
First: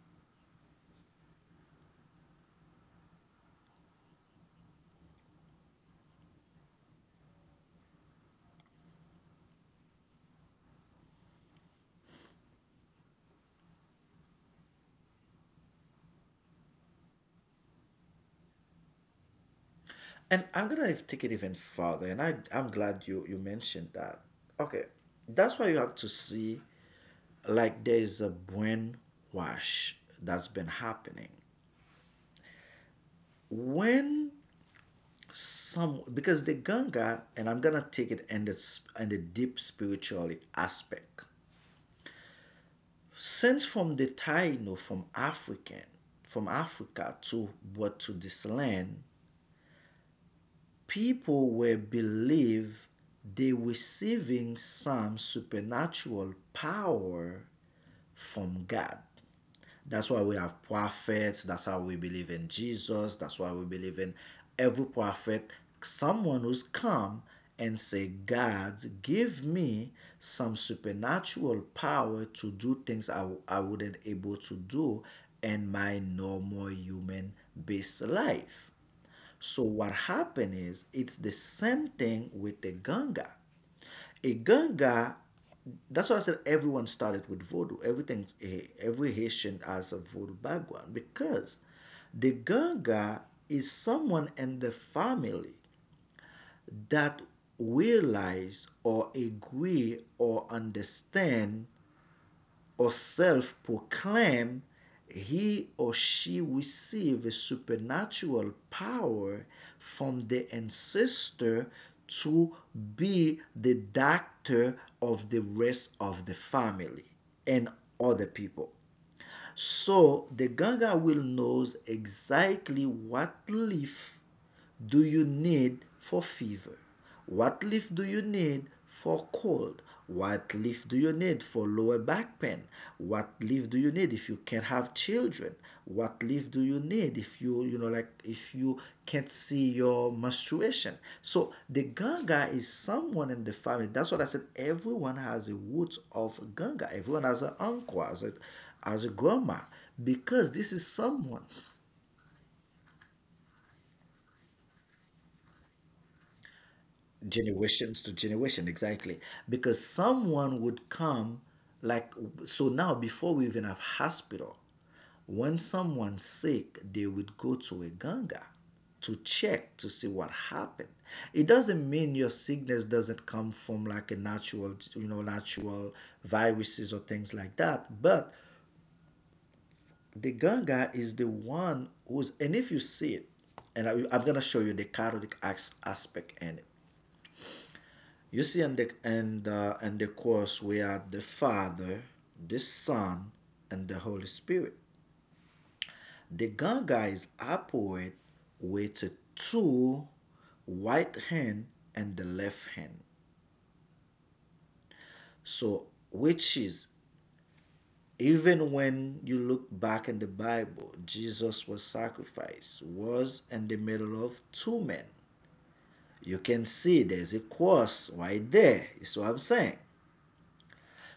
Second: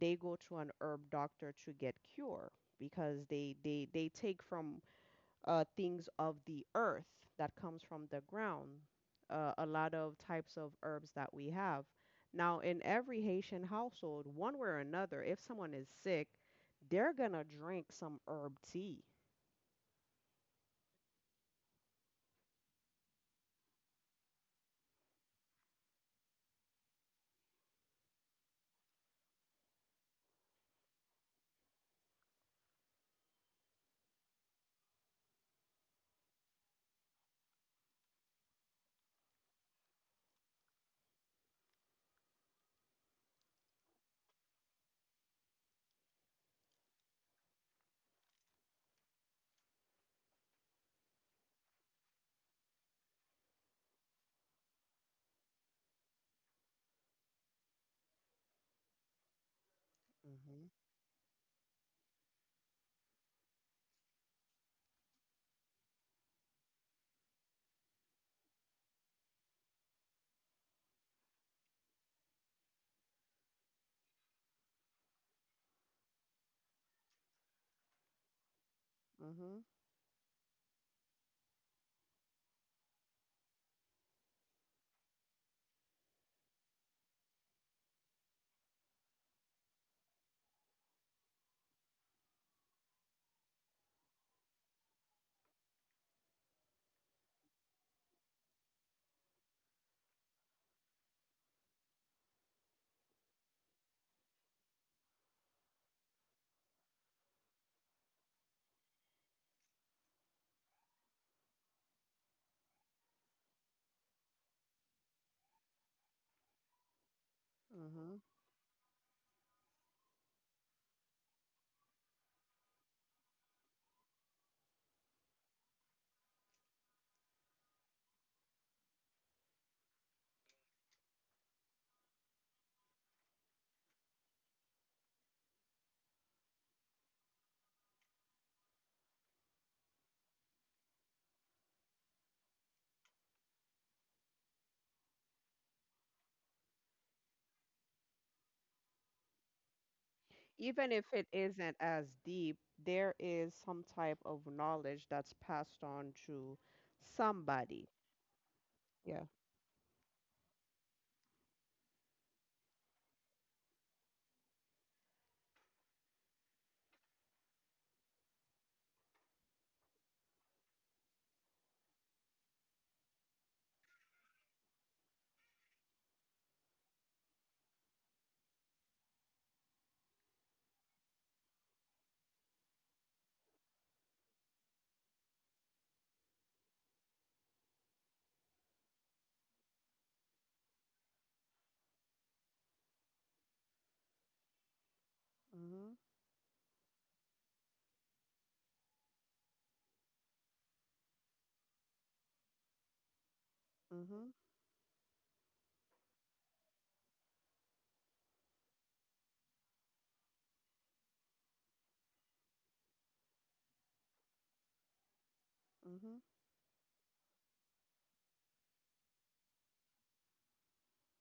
they go to an herb doctor to get cure because they take from things of the earth that comes from the ground, a lot of types of herbs that we have. Now, in every Haitian household, one way or another, if someone is sick, they're gonna drink some herb tea. And I'm gonna take it even further, and I'm glad you mentioned that. Okay, that's why you have to see, like there is a brain wash that's been happening when some, because the Ganga, and I'm gonna take it in the in the deep spiritual aspect, since from the Taino, from African, from Africa to, what, to this land, people will believe they receiving some supernatural power from God. That's why we have Hmm. prophets. That's how we believe in Jesus. That's why we believe in every prophet. Someone who's come and say, God, give me some supernatural power to do things I wouldn't able to do in my normal human based life. So Hmm. what happened is it's the same thing with the Ganga. A Ganga, that's why I said everyone started with voodoo. Everything, every Haitian has a voodoo background, because the Ganga is someone in the family that realize or agree or understand or self proclaim, he or she receive a supernatural power from the ancestor to be the doctor of the rest of the family and Hmm. other people. So the Gaga will knows exactly, what leaf do you need for fever? What leaf do you need for cold? What leaf do you need for lower back pain? What leaf do you need if you can't have children? What leaf do you need if you, you know, like if you can't see your menstruation? So the Ganga is someone in the family. That's what I said. Everyone has a root of Ganga. Everyone has an uncle, has a, as a grandma, because this is Even if it someone isn't as deep, there is some type of knowledge that's passed on to somebody. generations to generation, exactly. Yeah. Because someone would come, like, so now before we even have hospital, when someone's sick they would go to a ganga to check to see what happened. It doesn't mean your sickness doesn't come from like a natural, you know, natural viruses or things like that, but the Ganga is the one who's, and if you see it, and I'm gonna show you the Karudic aspect in it. You see in the, and in the course, we are the Father, the Son, and the Holy Spirit. Hmm. The Ganga is appointed with two, right hand and the left hand. Hmm. So which is, even when you look back in the Bible, Jesus was sacrificed, was in the middle of two men. Hmm. You can see there's a cross right there. Is what I'm saying.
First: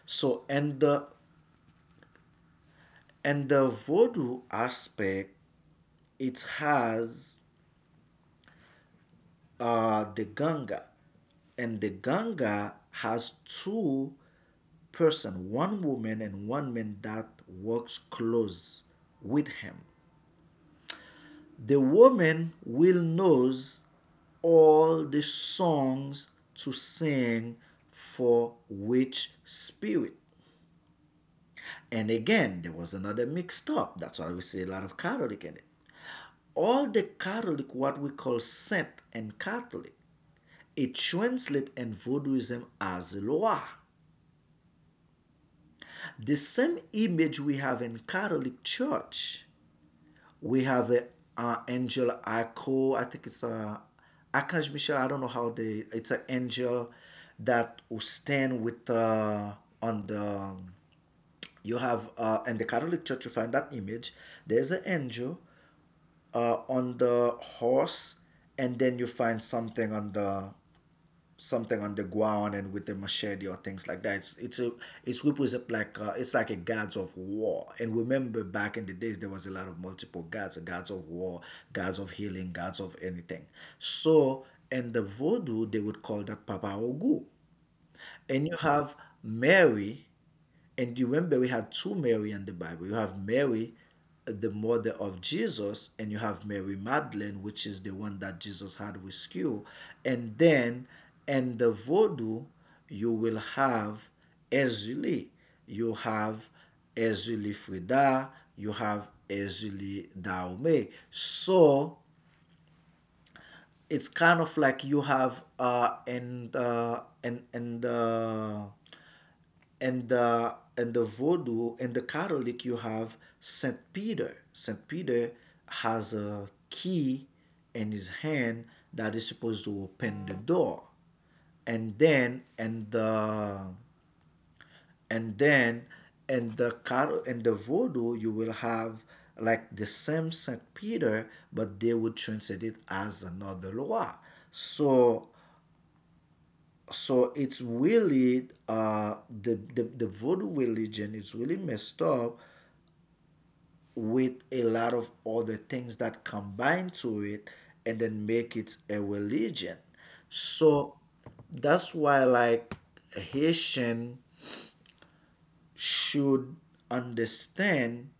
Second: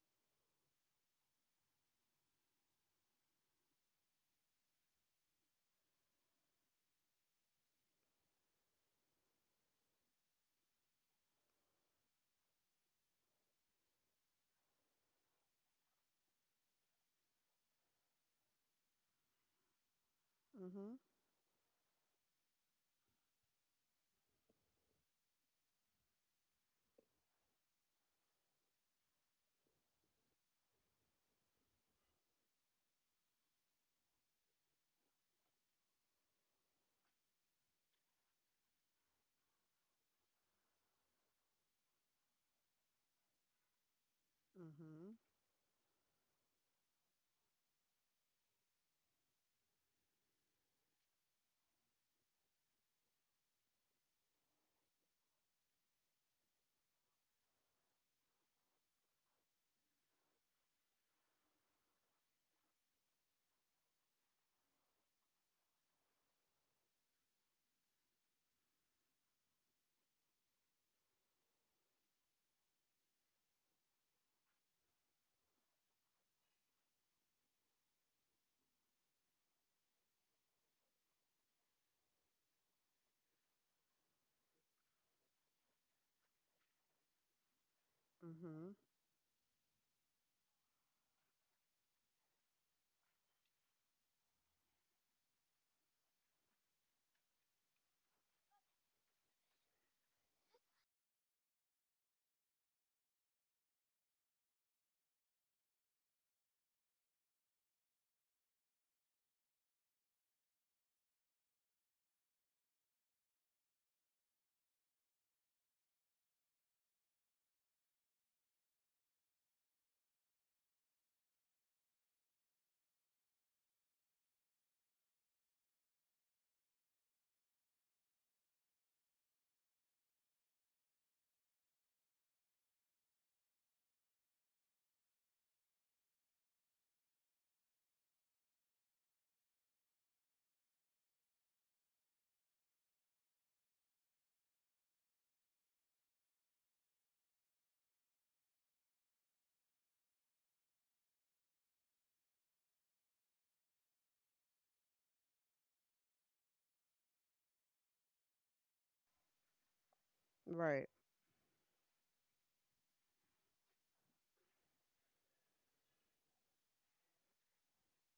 So and the, and the voodoo aspect, it has the Ganga, and the Ganga has two person, one woman and one man that works close with him. Hmm. The woman will knows all the songs to sing for which spirit. And again, there was another mixed up. That's why we see a lot of Catholic in it. All the Catholic, what we call saint and Catholic, it translates in Vodouism as Loa. Hmm. The same image we have in Catholic Church. We have the angel Arco, I think it's Archangel Michel, I don't know how they, it's an angel that will stand with, on the, you have, in the Catholic Church, you find that image. There's an angel on the horse, and then you find something on the, something on the ground and with the machete or things like that. It's a it's represent like it's like a gods of war. And remember back in the days there was a lot of multiple gods, gods of war, gods of healing, gods of anything. So in the voodoo they would call that Papa Ogu. And you Hmm. have Mary, and you remember we had two Mary in the Bible. You have Mary, the mother of Jesus, and you have Mary Magdalene, which is the one that Jesus had with you. And then in the Vodou, you will have Ezuli, you have Ezuli Frida, you have Ezuli Daome. So it's kind of like you have and the, Vodou, and the Catholic, you have Saint Peter. Saint Peter has a key in his hand that is supposed to open the door, and then and the, and then and the and the Vodou you will have like the same Saint Peter, but they would translate it as another law. So so it's really the voodoo religion is really messed up with a lot of other things that combine to it and then make it a religion. Right. So that's why, like, Haitian should understand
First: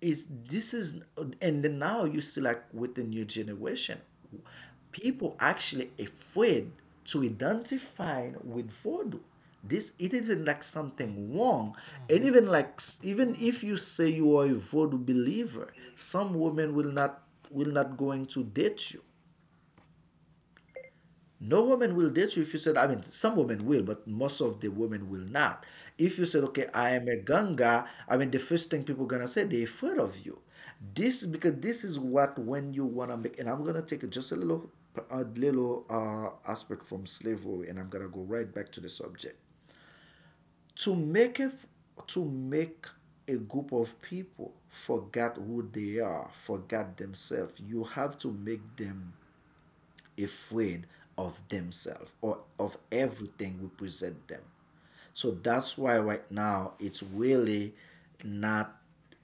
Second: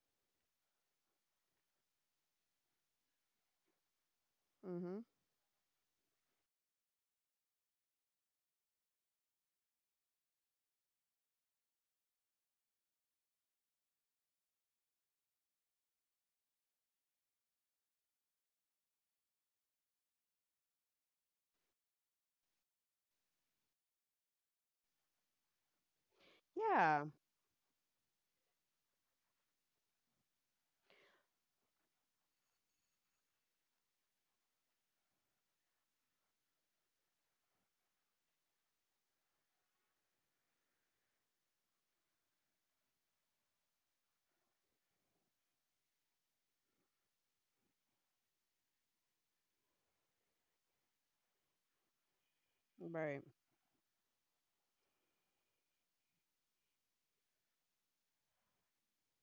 is this is, and then now you see like with the new generation people actually afraid to identify with voodoo. This it isn't like something wrong. And even like, even if you say you are a voodoo believer, some women will not, will not going to date you. No woman will date you if you said, I mean, some women will, but most of the women will not. If you said, okay, I Yeah, am a ganga, I mean, the first thing people gonna say, they're afraid of you. This, because this is what when you wanna make, and I'm gonna take just a little aspect from slavery, and I'm gonna go right back to the subject. To make a, to make a group of people forget who they are, forget themselves, you have to make them afraid of themselves or of right. everything we present them. So that's why right now it's really not,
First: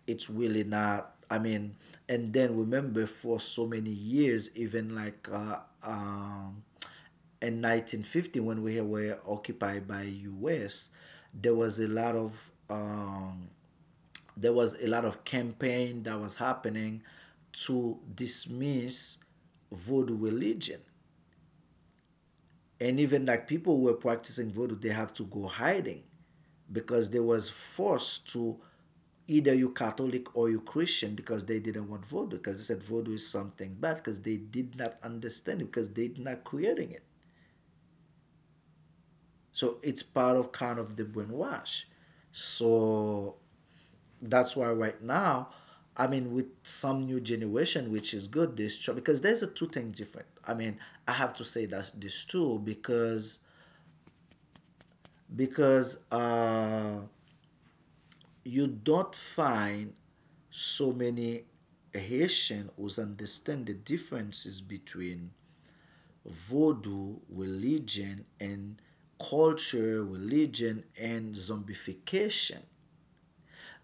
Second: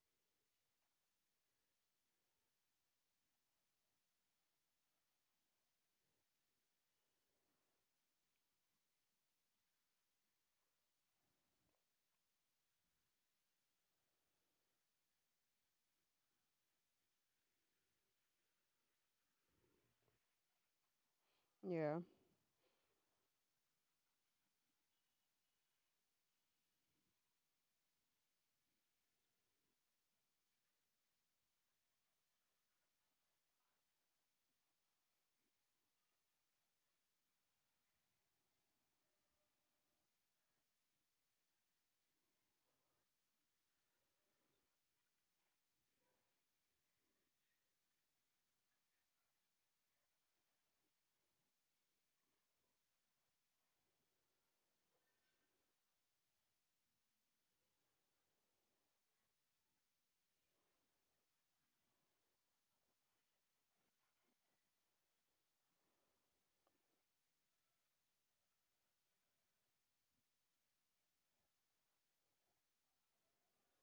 it's really not. I mean, and then remember for so many years, even like in 1950 when we were occupied by U.S., there was a lot of there was a lot of campaign that was happening to dismiss voodoo religion. Yeah. And even like people who were practicing voodoo, they have to go hiding because they was forced to either you catholic or you christian, because they didn't want voodoo because they said voodoo is something bad, because they did not understand it, because they did not creating it. So it's part of kind of the brainwash. So that's why right now, I mean, with some new generation, which is good this, because there's a two things different. I mean, I have to say that this too, because because uh, you don't find so many Haitian who understand the differences between voodoo religion and culture, religion, and zombification.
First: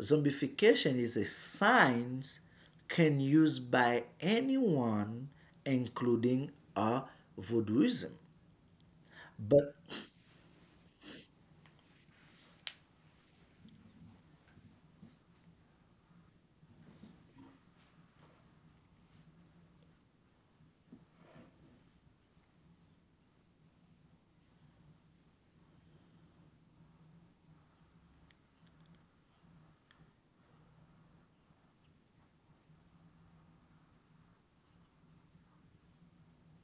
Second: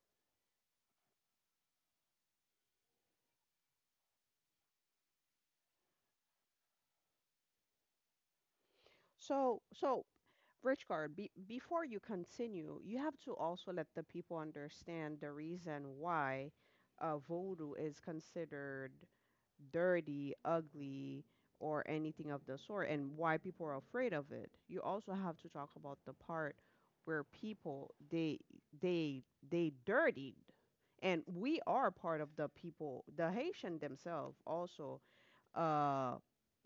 Zombification is a science can use by anyone, including uh, voodooism. So, But so Richard, before you continue, you have to also let the people understand the reason why voodoo is considered dirty, ugly, or anything of the sort, and why people are afraid of it. You also have to talk about the part where people they they dirtied, and we are part of the people, the Haitian themselves also uh,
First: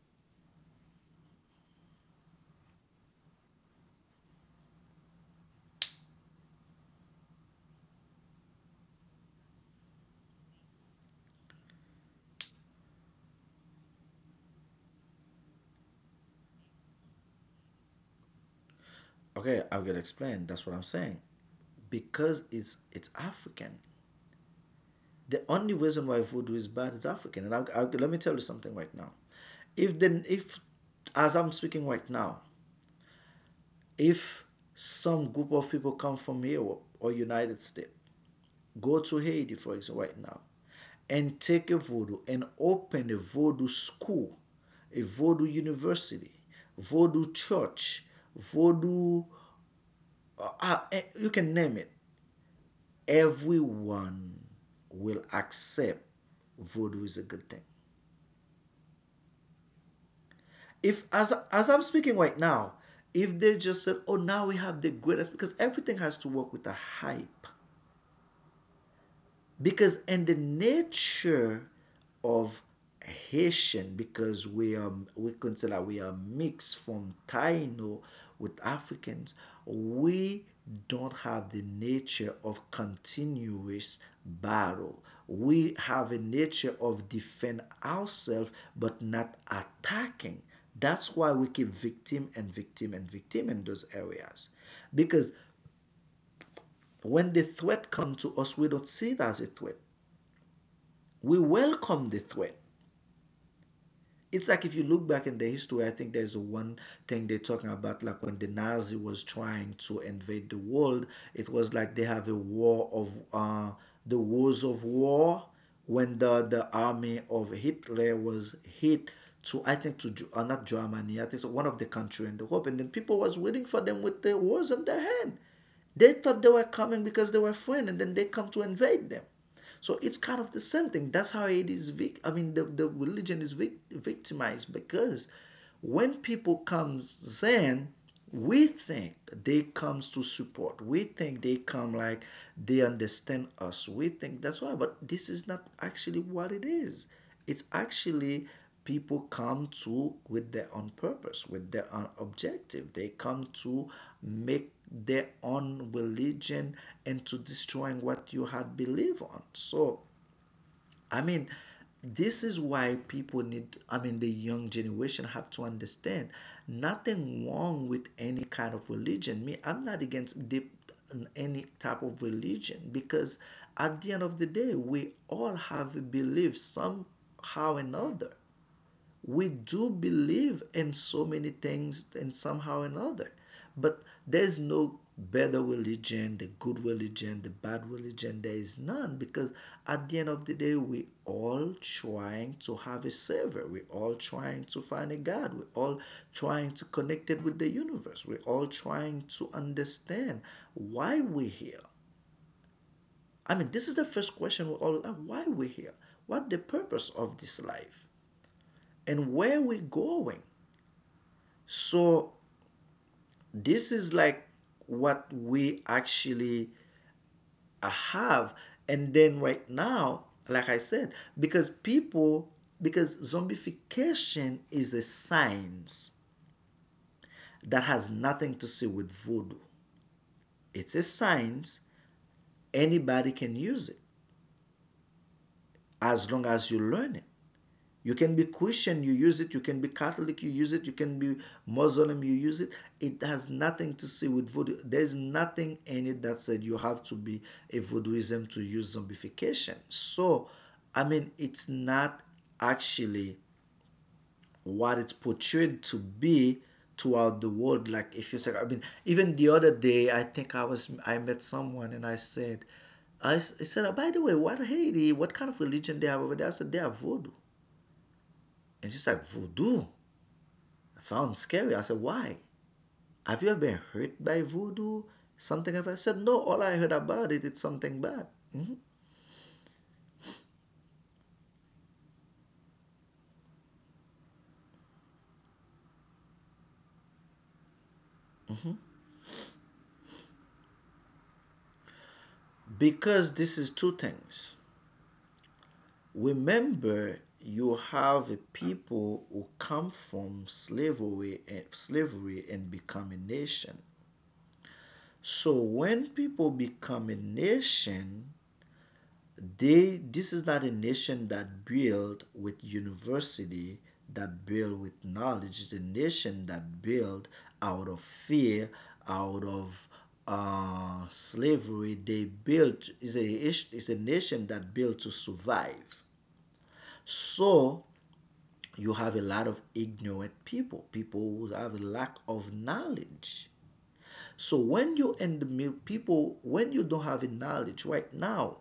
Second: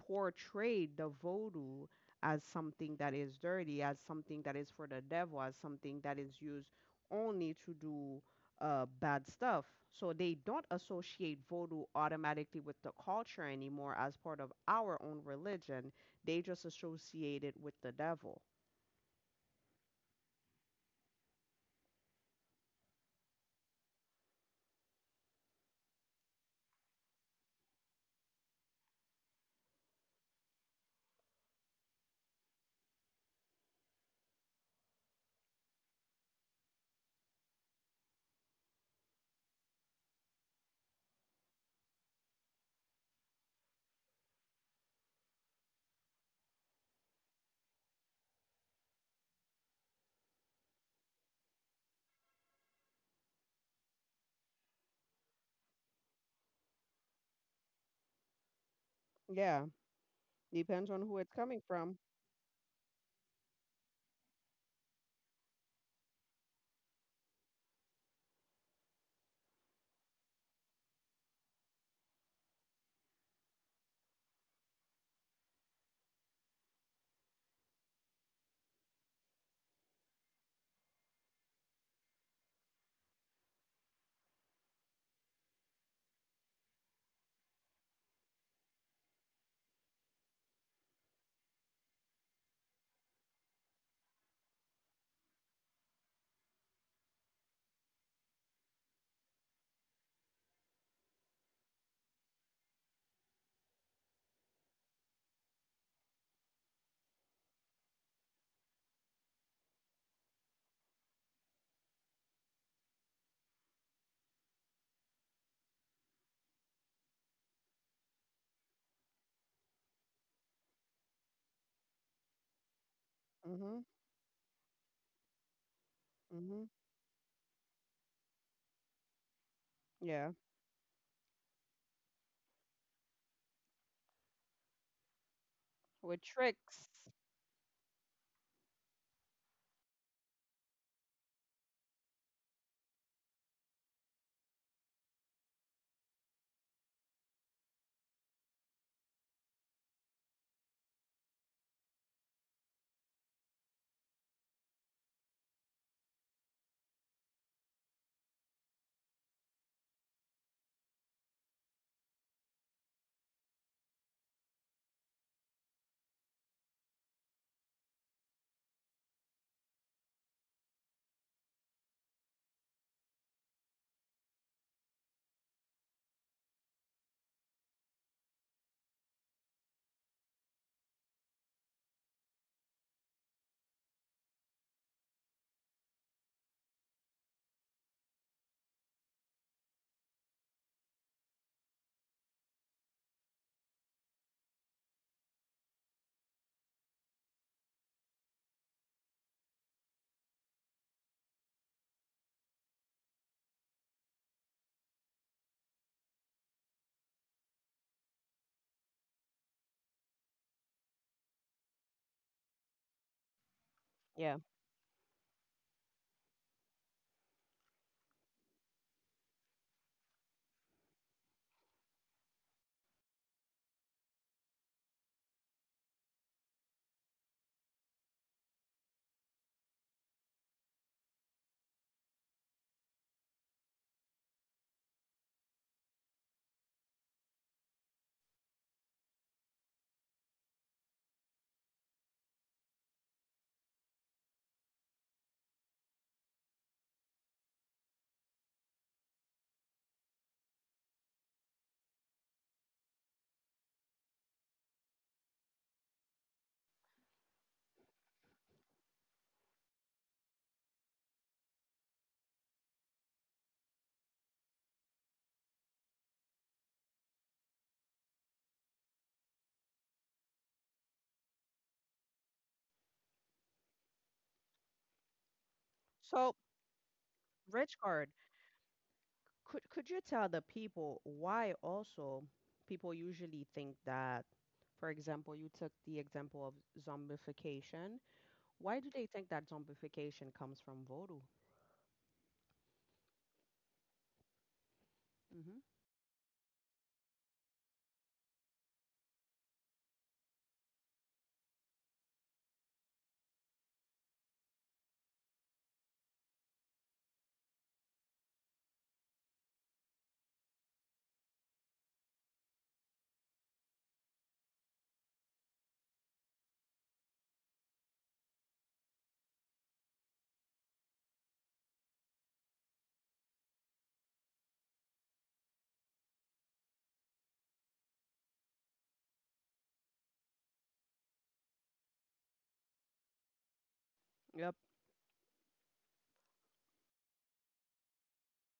portrayed the voodoo as something that is dirty, as something that is for the devil, as something that is used only to do bad stuff. So they don't associate voodoo automatically with the culture anymore as part of our own religion. They just associate it with the devil. okay, I will explain. That's what I'm saying because it's African. The only reason why voodoo is bad is African. And let me tell you something right now. If then, if as I'm speaking right now, if some group of people come from Europe or United States, go to Haiti, for example, right now, and take a voodoo and open a voodoo school, a voodoo university, voodoo church, voodoo, you can name it. Everyone will accept voodoo is a good thing. Yeah, depends on If who it's as coming as I'm from. speaking right now, if they just said, "Oh, now we have the greatest," because everything has to work with a hype, because in the nature of Haitian, because we consider we are mixed from Taino with Africans, we don't have the nature of continuous battle. We have a nature of defend ourselves but not attacking. That's why we keep victim and victim and victim in those areas. Because when the threat comes to us, we don't see it as a threat, we welcome the threat. It's like if you look back in the history, I think there's one thing they're talking about, like when the Nazi was trying to invade the world, it was like they have a war of the wars of war, when the army of Hitler was hit to, I think to not Germany, I think to one of the country in the Europe, and then people was waiting for Mhm. them with their wars in their hand. They thought they were Mhm. coming because they were friend, and then they come to invade them. So it's Yeah, kind of the same thing. That's how it is. I mean, the religion is victimized, because when with people tricks. comes Zen, we think they comes to support. We think they come like they understand us. We think that's why. But this is not actually what it is. It's actually people come to with their own purpose, with their own objective, they come to make their own religion and to destroying what you had believed on. So I mean, this is why people need, I mean, the young generation have to understand nothing wrong with any kind of religion. Me, I'm not against the any type of religion, because at the end of the day, we all have beliefs somehow or another. We do believe in so many things, and somehow or another, but there's no better religion, the good religion, the bad religion, there is none. Because at the end of the day, we all trying to have a savior, we all trying to find a god, we all trying to connect it with the universe, we all trying to understand why we're here. I mean, this is the first question we all have: why we're here, what the purpose of this life, and where we're going. So this is Yeah. like what we actually have. And then right now, like I said, because people, because zombification is a science that has nothing to do with voodoo. It's a science. Anybody can use it as long as you learn it. You can be Christian, you use it. You can be Catholic, you use it. You can be Muslim, you use it. It has nothing to see with voodoo. There's nothing in it that said you have to be a voodooism to use zombification. So I mean, it's not actually what it's portrayed to be throughout the world. Like, if you say, I mean, even the other day, I think I was, I met someone and I said, I said, oh, by the way, what Haiti, what kind of religion they have over there? I said, they have voodoo. And she's like, voodoo? That sounds scary. I said, why? Have you ever been hurt by voodoo? Something ever? I said, So, no, all I heard about it, it's rich something card. bad. Could you tell the people why also people usually think that, for example, you took the example of zombification. Why do they think that zombification comes from voodoo? Because this is two things. Hmm. Remember, you have a people who come from slavery and slavery and become a nation. So when people become a nation, they, this is not a nation that built with university, that built with knowledge. It's a nation that built out of fear, out of slavery. They built is a nation that built to survive. So you have a lot of ignorant people, people who have a lack of knowledge. Yep. So when you and the people, when you don't have a knowledge right now,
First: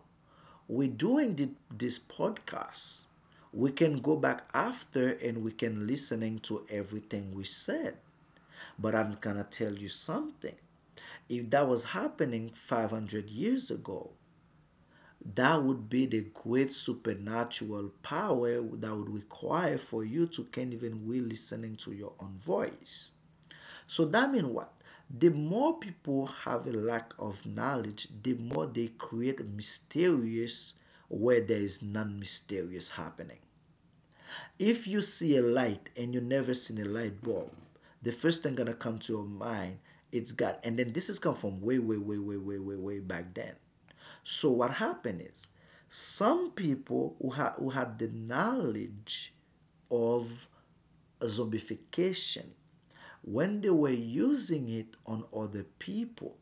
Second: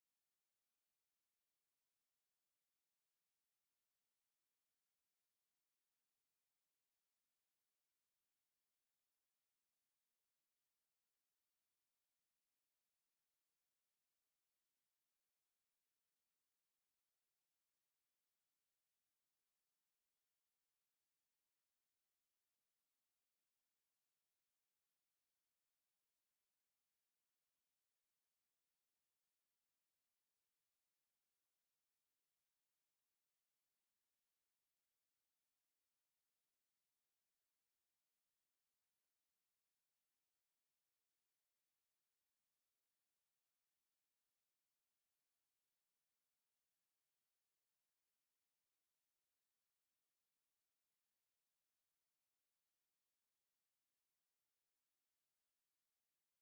we're doing this podcast. We can go back after and we can listening to everything we said. But I'm gonna tell you something. If that was happening 500 years ago, that would be the great supernatural power that would require for you to can even be listening to your own voice. So that means what? The more people have a lack of knowledge, the more they create mysterious where there is non mysterious happening. If you see a light and you never seen a light bulb, the first thing gonna come to your mind, it's God. And then this has come from way, way, way, way, way, way, way back then. So what happened is some people who, who had the knowledge of zombification when they were using it on other people.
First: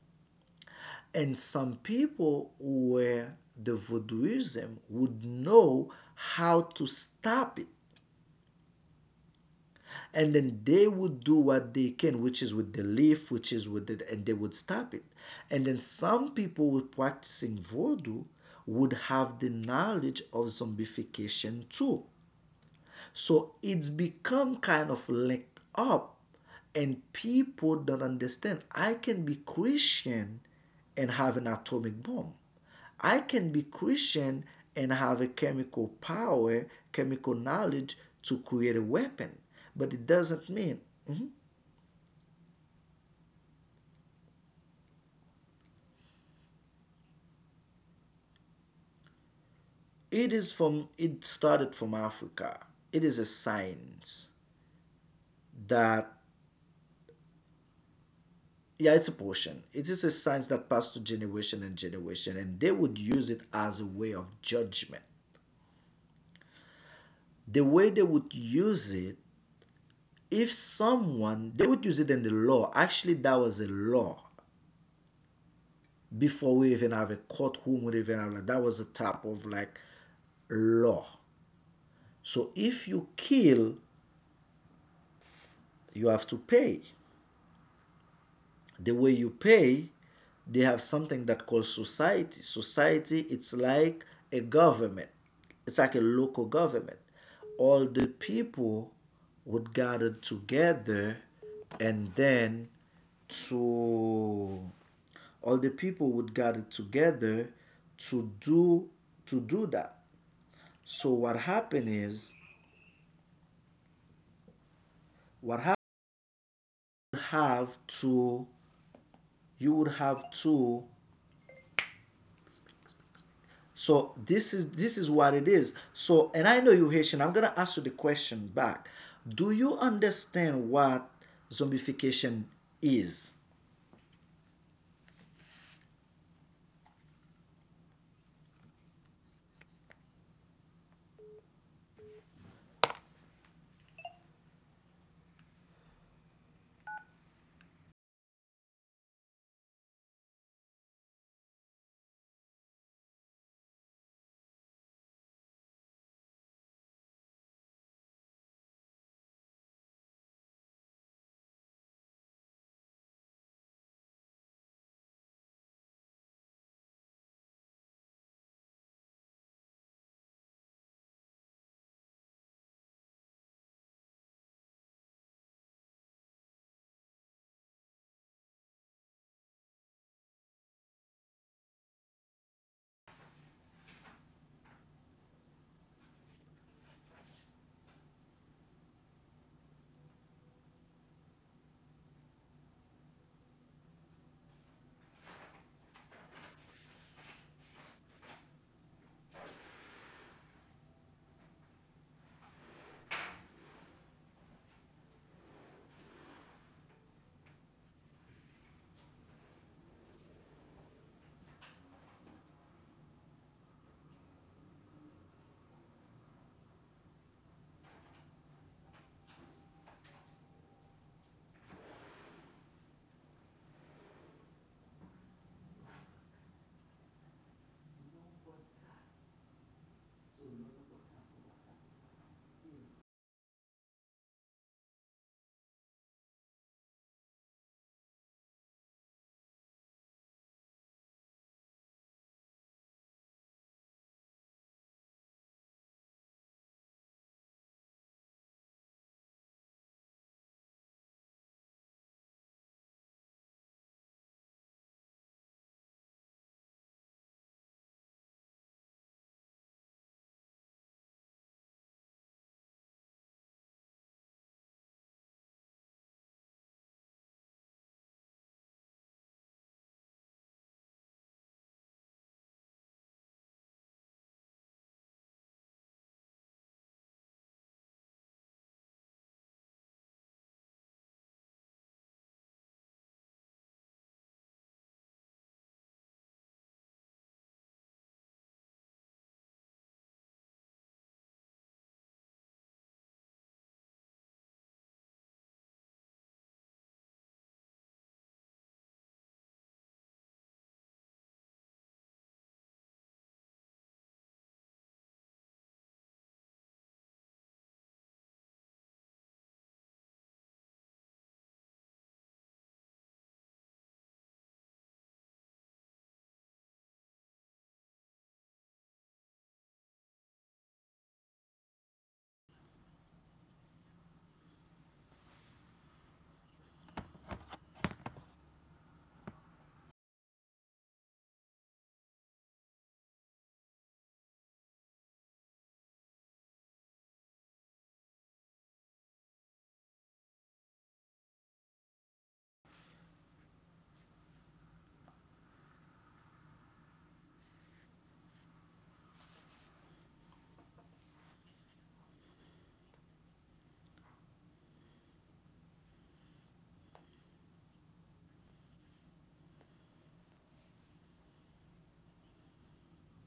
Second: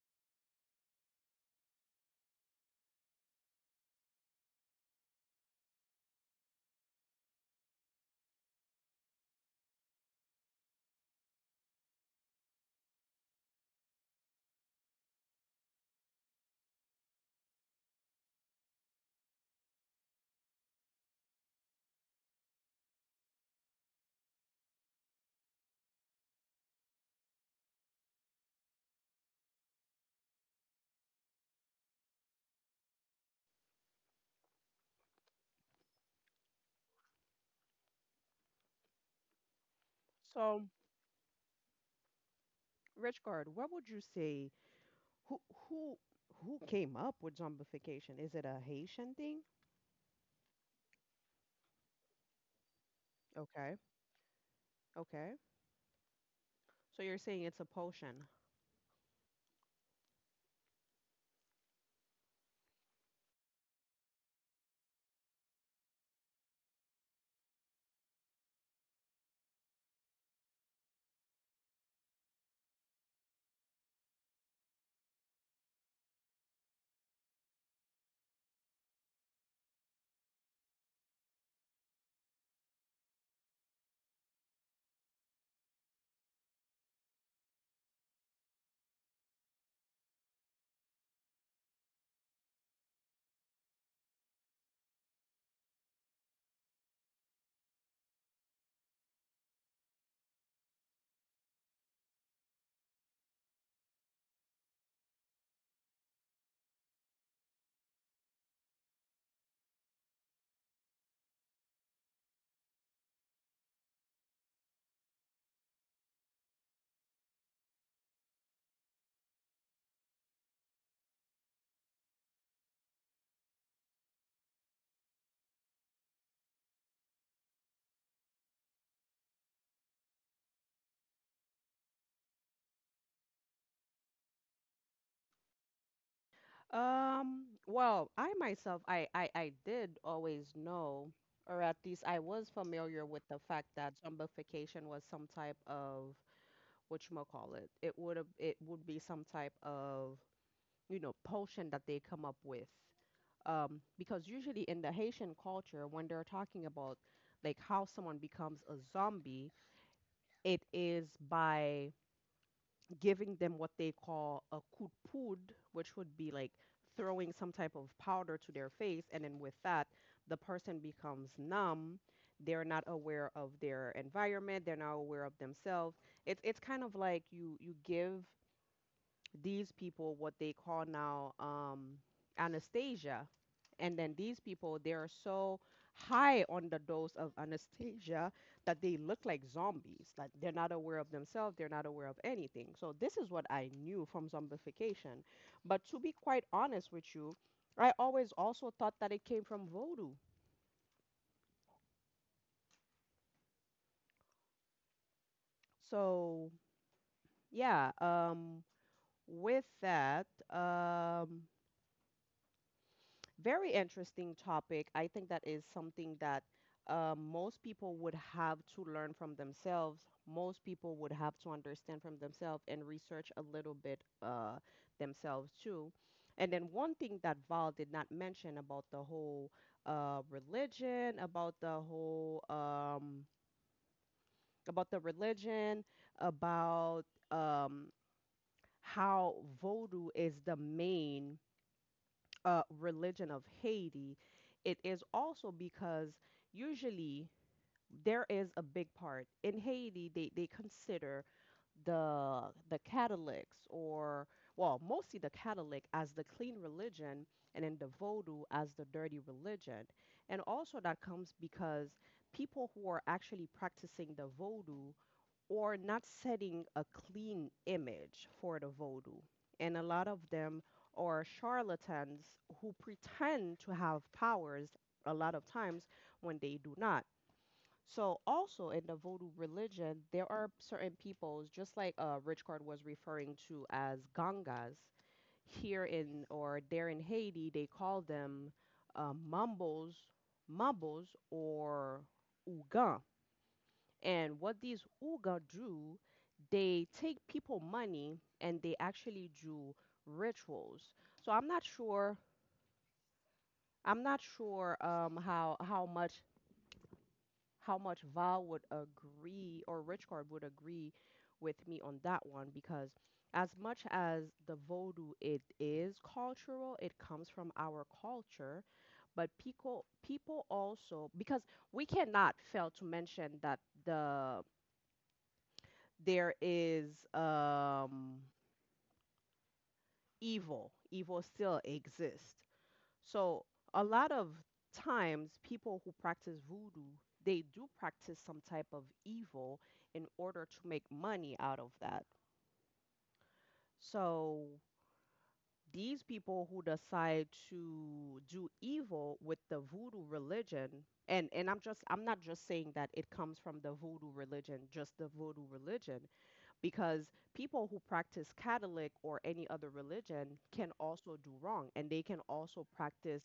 And some people who were the voodooism would know how to stop it. And then they would do what they can, which is with the leaf, which is with it, and they would stop it. And then some people with practicing voodoo would have the knowledge of zombification too. So it's become kind of linked up, and people don't understand. I can be Christian and have an atomic bomb. I can be Christian and have a chemical power, chemical knowledge to create a weapon. But it doesn't So, mean. Mhm. Richard, what would you say? Who who who came up with zombification? Is it a Haitian thing? It is from, it started from Africa. It is a Okay. science Okay. that So you're saying it's a potion. yeah, it's a portion, it is a science that passed to generation and generation, and they would use it as a way of judgment. The way they would use it, if someone, they would use it in the law, actually that was a law before we even have a courtroom would even have, like, that was the type of like law. So if you kill, you have to pay. The way you pay, they have something that called society. Society, it's like a government, it's like a local government. All the people would gather together, and then to all the people would gather together to do to do that. So what happened is what happened, have to, you would have to. So this is what it is. So and I know you Haitian. I'm gonna ask you the question back. Do you understand what zombification is? Well, I myself, I did always know, or at least I was familiar with the fact that zombification was some type of whatchamacallit. It would have, it would be some type of, you know, potion that they come up with. Because usually in the Haitian culture, when they're talking about like how someone becomes a zombie, it is by giving them what they call a coup de poudre, which would be like throwing some type of powder to their face. And then with that, the person becomes numb. They're not aware of their environment. They're not aware of themselves. It's kind of like you give these people what they call now anesthesia. And then these people, they are so high on the dose of anesthesia that they look like zombies. Like they're not aware of themselves, they're not aware of anything. So, this is what I knew from zombification. But to be quite honest with you, I always also thought that it came from voodoo. So, yeah, with that, um, very interesting topic. I think that is something that most people would have to learn from themselves. Most people would have to understand from themselves and research a little bit themselves too. And then one thing that Val did not mention about the whole religion, about the whole about the religion, about um, how voodoo is the main religion of Haiti, it is also because usually there is a big part in Haiti. They consider the the Catholics or well, mostly the Catholic as the clean religion, and then the Vodou as the dirty religion. And also that comes because people who are actually practicing the Vodou or not setting a clean image for the voodoo. And a lot of them are charlatans who pretend to have powers a lot of times when they do not. So, also in the voodoo religion, there are certain peoples, just like Rich Card was referring to as Gangas, here in or there in Haiti, they call them Mambos, Mambos, or Ougan. And what these Uga do, they take people money and they actually do rituals. So I'm not sure. I'm not sure how how much Val would agree or Richcard would agree with me on that one because as much as the Vodou it is cultural, it comes from our culture, but people also because we cannot fail to mention that the there is evil. Evil still exists. So a lot of times, people who practice voodoo, they do practice some type of evil in order to make money out of that. So these people who decide to do evil with the voodoo religion, and I'm not just saying that it comes from the voodoo religion, just the voodoo religion, because people who practice Catholic or any other religion can also do wrong and they can also practice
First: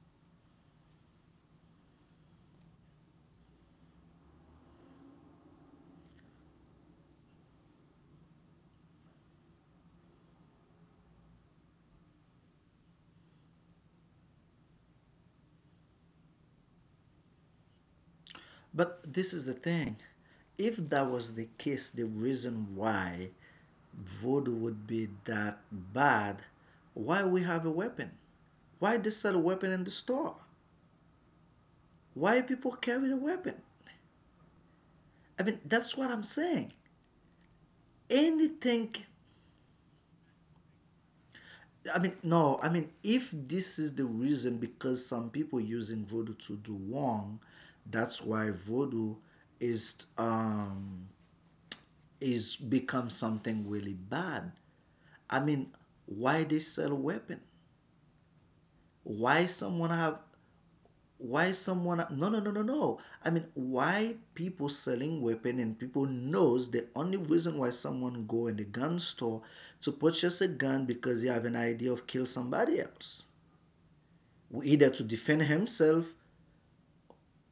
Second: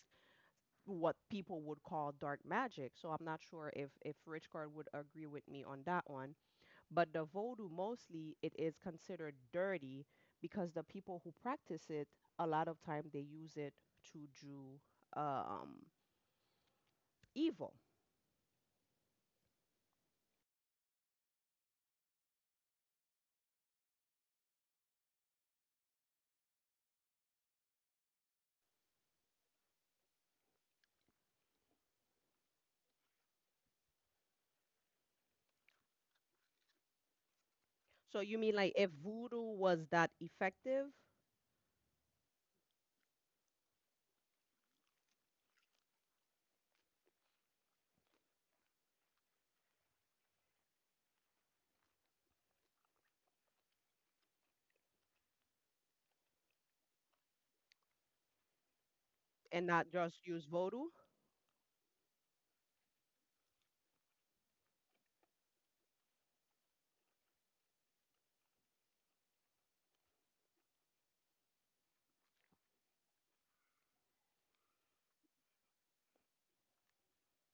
what people would call dark magic. So I'm not sure if Richcard would agree with me on that one, but the voodoo mostly it is considered dirty because the people who practice it a lot of time they use it to do um evil. But this is the thing. If that was the case, the reason why voodoo would be that bad, why we have a weapon? Why they sell a weapon in the store? Why people carry the weapon? I mean, that's what I'm saying. So you mean like if Anything. voodoo was that effective I mean, no, I mean, if this is the reason because some people using voodoo to do wrong, that's why voodoo is um is become something really bad. I mean, why they sell weapon? Why and not someone just have? use voodoo? Why someone? No, no, no, no, no. I mean, why people selling weapon and people knows the only reason why someone go in the gun store to purchase a gun, because they have an idea of kill somebody else, either to defend himself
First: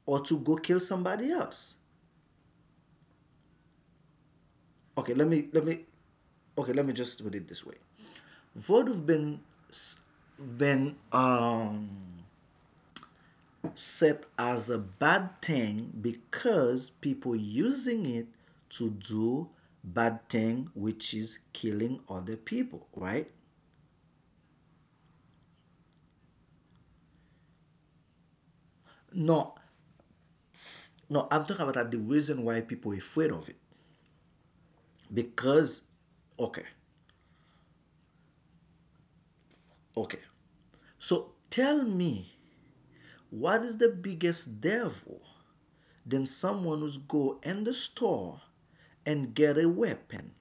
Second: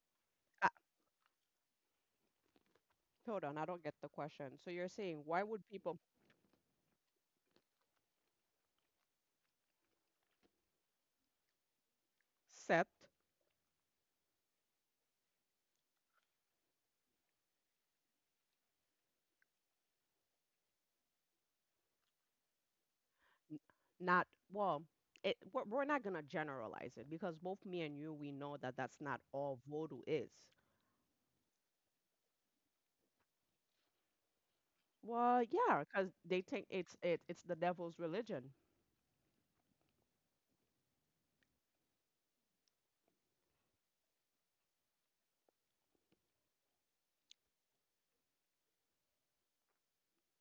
or to go kill somebody else. Hold on, I don't get the question. So you're Okay, saying let why me let would me people okay, let me just put it this way. Voodoo have been set set as a bad thing because people using it to do bad thing, which is killing other people, right? n- not well? It we're not gonna generalize it because both me and you we know that that's not No, all voodoo is. no, I'm talking about that the reason why people are afraid of it Well, because, yeah, because they okay, think it's it's the devil's religion. okay. So tell me, what is the biggest devil than someone who's go in the store and get a weapon?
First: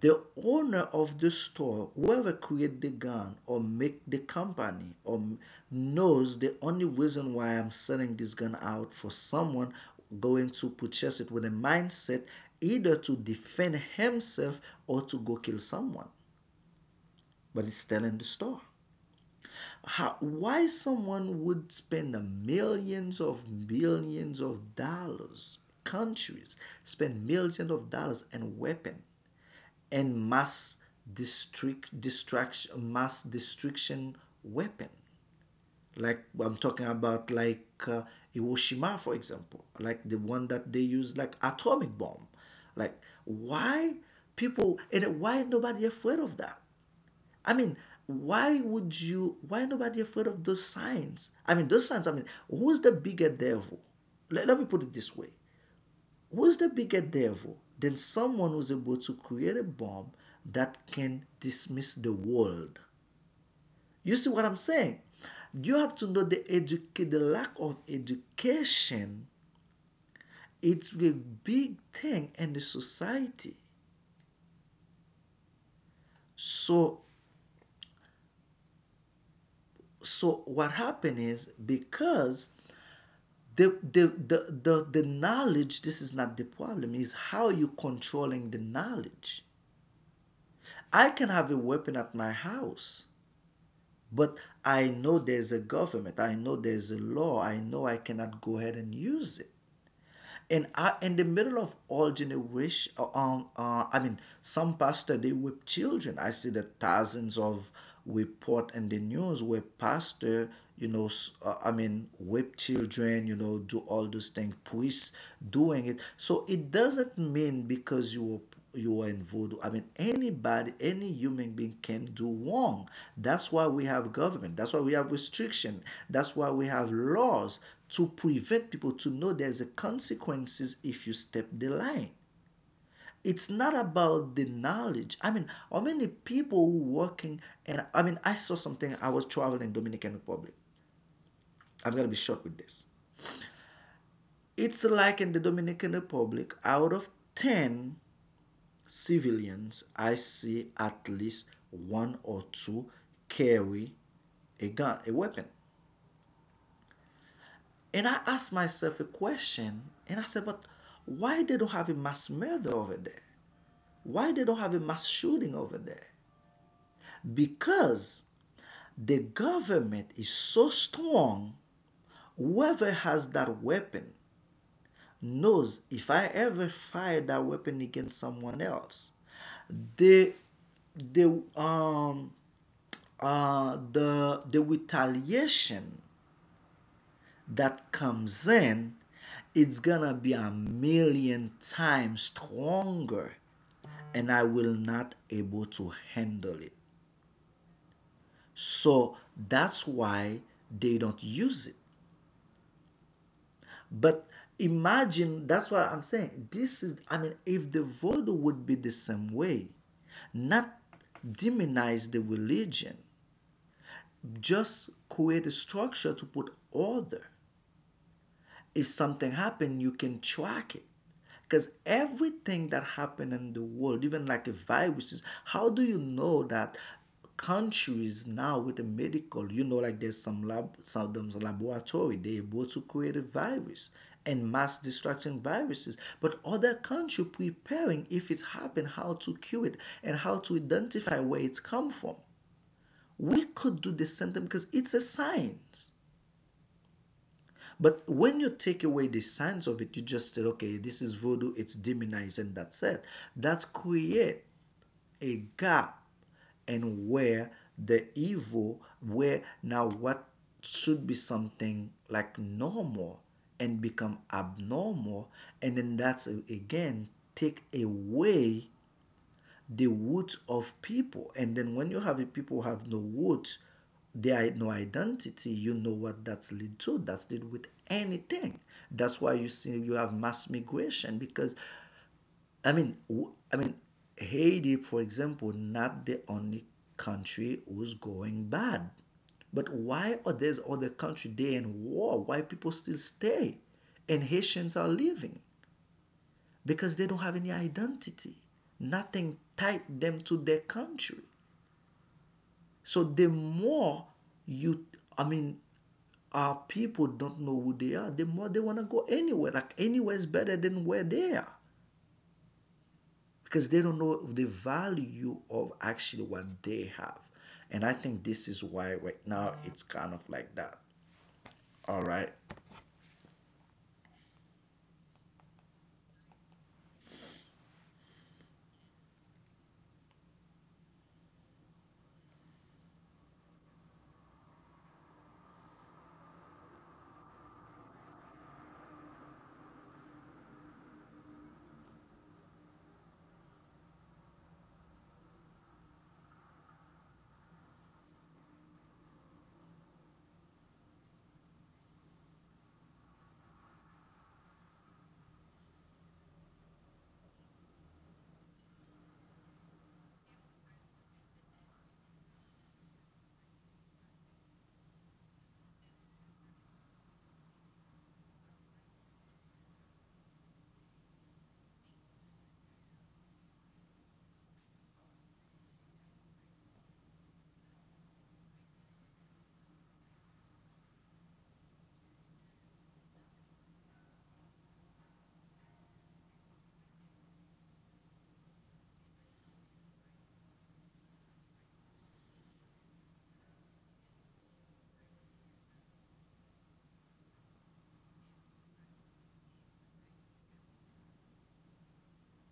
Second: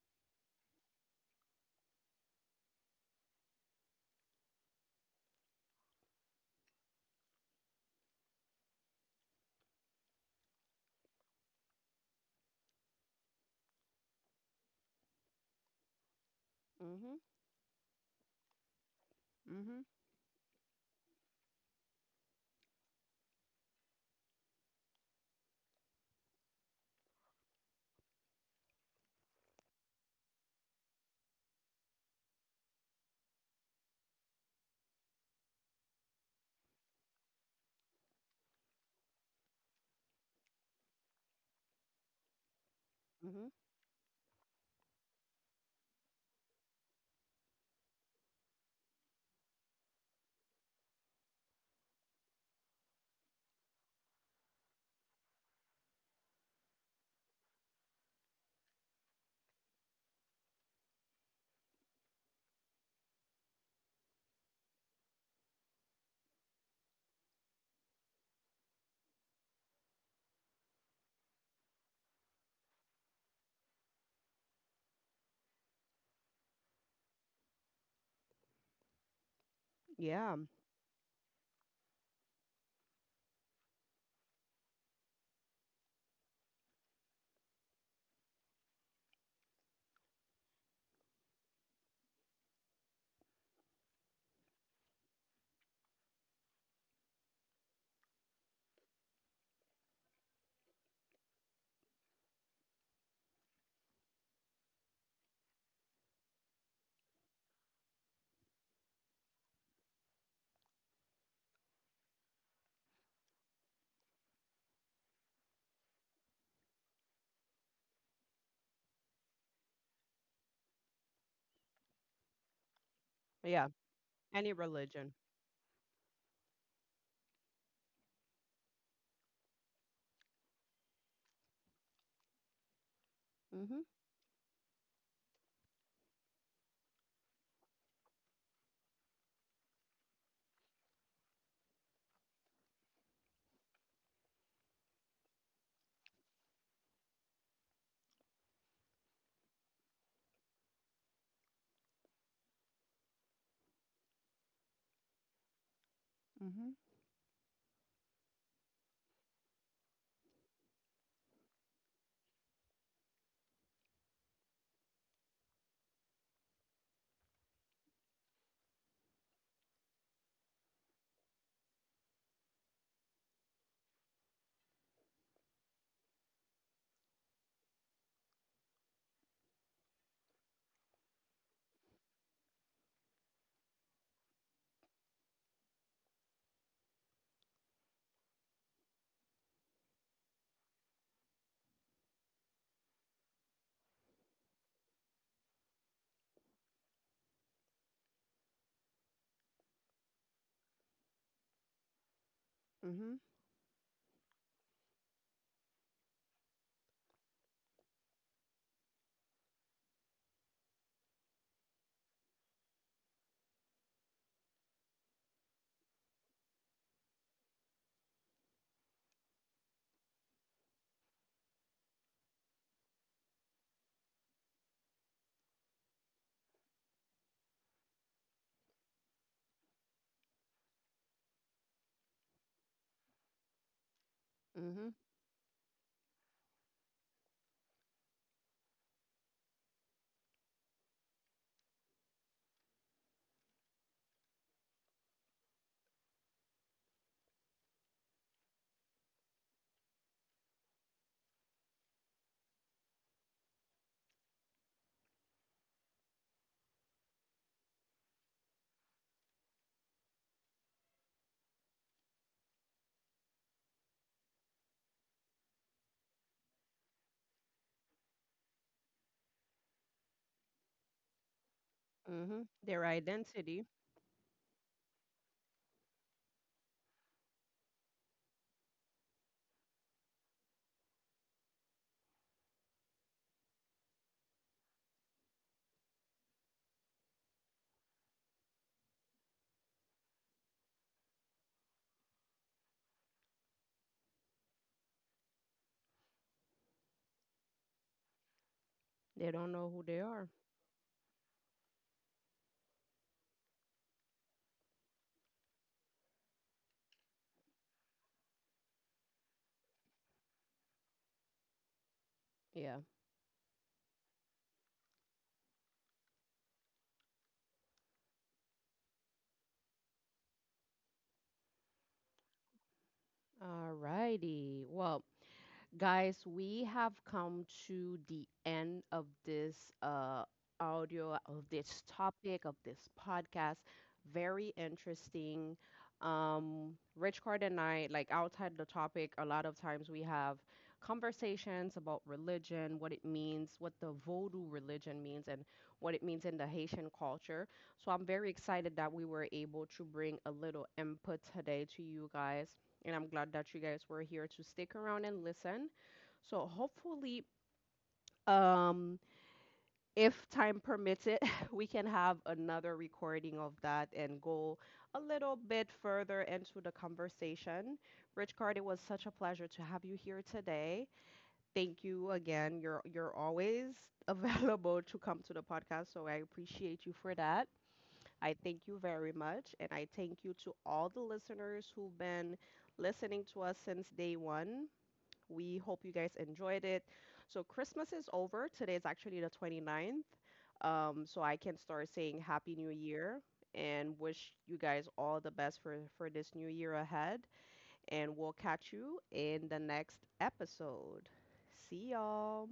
The owner of the store, whoever created the gun or make the company or knows the only reason why I'm selling this gun out for someone going to purchase it with a mindset either to defend himself or to go kill someone. Mhm. But it's still in the store. Mhm. How, why someone would spend millions of billions of dollars, countries spend millions of dollars and weapon and mass district destruction, mass destruction weapon. Like I'm talking about like Hiroshima, for example, like the one that they use like atomic bomb. Like Mhm. why people and why nobody afraid of that? I mean, why would you? Why nobody afraid of those signs? I mean, those signs. I mean, who's the bigger devil? Let me put it this way: who's the bigger devil than someone who's able to create a bomb that can dismiss the world? You see what I'm saying? You have to know the educate the lack of education. It's a big thing in the society. So Yeah. so what happened is because the knowledge, this is not the problem, is how you controlling the knowledge. I can have a weapon at my house, but I know there's a government, I know there's a law, I know I cannot go ahead and use it and I, in the middle of all generation, I mean, some pastor they whip children. I see the thousands of report in the news where pastor, I mean, whip children, do all those things, priests doing it. So it doesn't mean because you are in voodoo. I mean, anybody, any human being can do wrong. That's why Yeah. we have Any government. That's why we have religion. restriction. That's why we have laws to prevent people to know there's a consequences if you step the line. It's not Mhm. about the knowledge. I mean, how many people who working and I mean, I saw something. I was traveling in Dominican Republic. I'm gonna be short with this. It's like in the Dominican Republic, out of ten, civilians, I see at least one or two carry a gun, a weapon. Mhm. And I asked myself a question, and I said, but why they don't have a mass murder over there? Why they don't have a mass shooting over there? Because the government is so strong, whoever has that weapon knows if I ever fire that weapon against someone else, the the um the retaliation that comes in it's gonna be 1,000,000 times stronger and I will not able to handle it so that's why they don't use it Mhm. but imagine that's what I'm saying. This is, I mean, if the voodoo would be the same way, not demonize the religion, just create a structure to put order. If something happened, you can track it. Because everything that happened in the world, even like a viruses, how do you know that countries now with the medical, you know, like there's some lab, some them laboratory, they able to create a virus and mass Mhm. destruction viruses, but other country preparing if it's happened, how to cure it and how to identify where it's come from. We could do the same thing because it's a science. But when you take away the signs of it, you just say, okay, this is voodoo, it's demonized, and that's it. That's create a gap and where the evil, where now what should be something like normal and become abnormal, and then that's again take away the root of people. And then when you have a Mhm. people who Their have no root, identity. they are no identity, you know what that's lead to. That's lead with anything. That's why you see you have mass migration because I mean Haiti, for example, not the only country who's going bad. But why are there's other country they in war? Why people still stay? And Haitians are leaving because they don't have any identity. They Nothing don't know who tied they them are. to their country. So the more you, I mean, our people don't know who they are, the more they want to go anywhere. Like anywhere is better than where they are Yeah. because they don't know the value of actually what they have. And I think this is why right now it's kind of like that. All right. All righty. Well, guys, we have come to the end of this audio, of this topic, of this podcast. Very interesting. Rich Card and I, like outside the topic, a lot of times we have conversations about religion, what it means, what the Vodou religion means, and what it means in the Haitian culture. So I'm very excited that we were able to bring a little input today to you guys and I'm glad that you guys were here to stick around and listen. So hopefully, um, if time permits it, we can have another recording of that and go a little bit further into the conversation. Richcard, it was such a pleasure to have you here today. Thank you again. You're always available to come to the podcast, so I appreciate you for that. I thank you very much, and I thank you to all the listeners who've been listening to us since day one. We hope you guys enjoyed it. So Christmas is over. Today is actually the 29th. So I can start saying Happy New Year and wish you guys all the best for this new year ahead. And we'll catch you in the next episode. See y'all.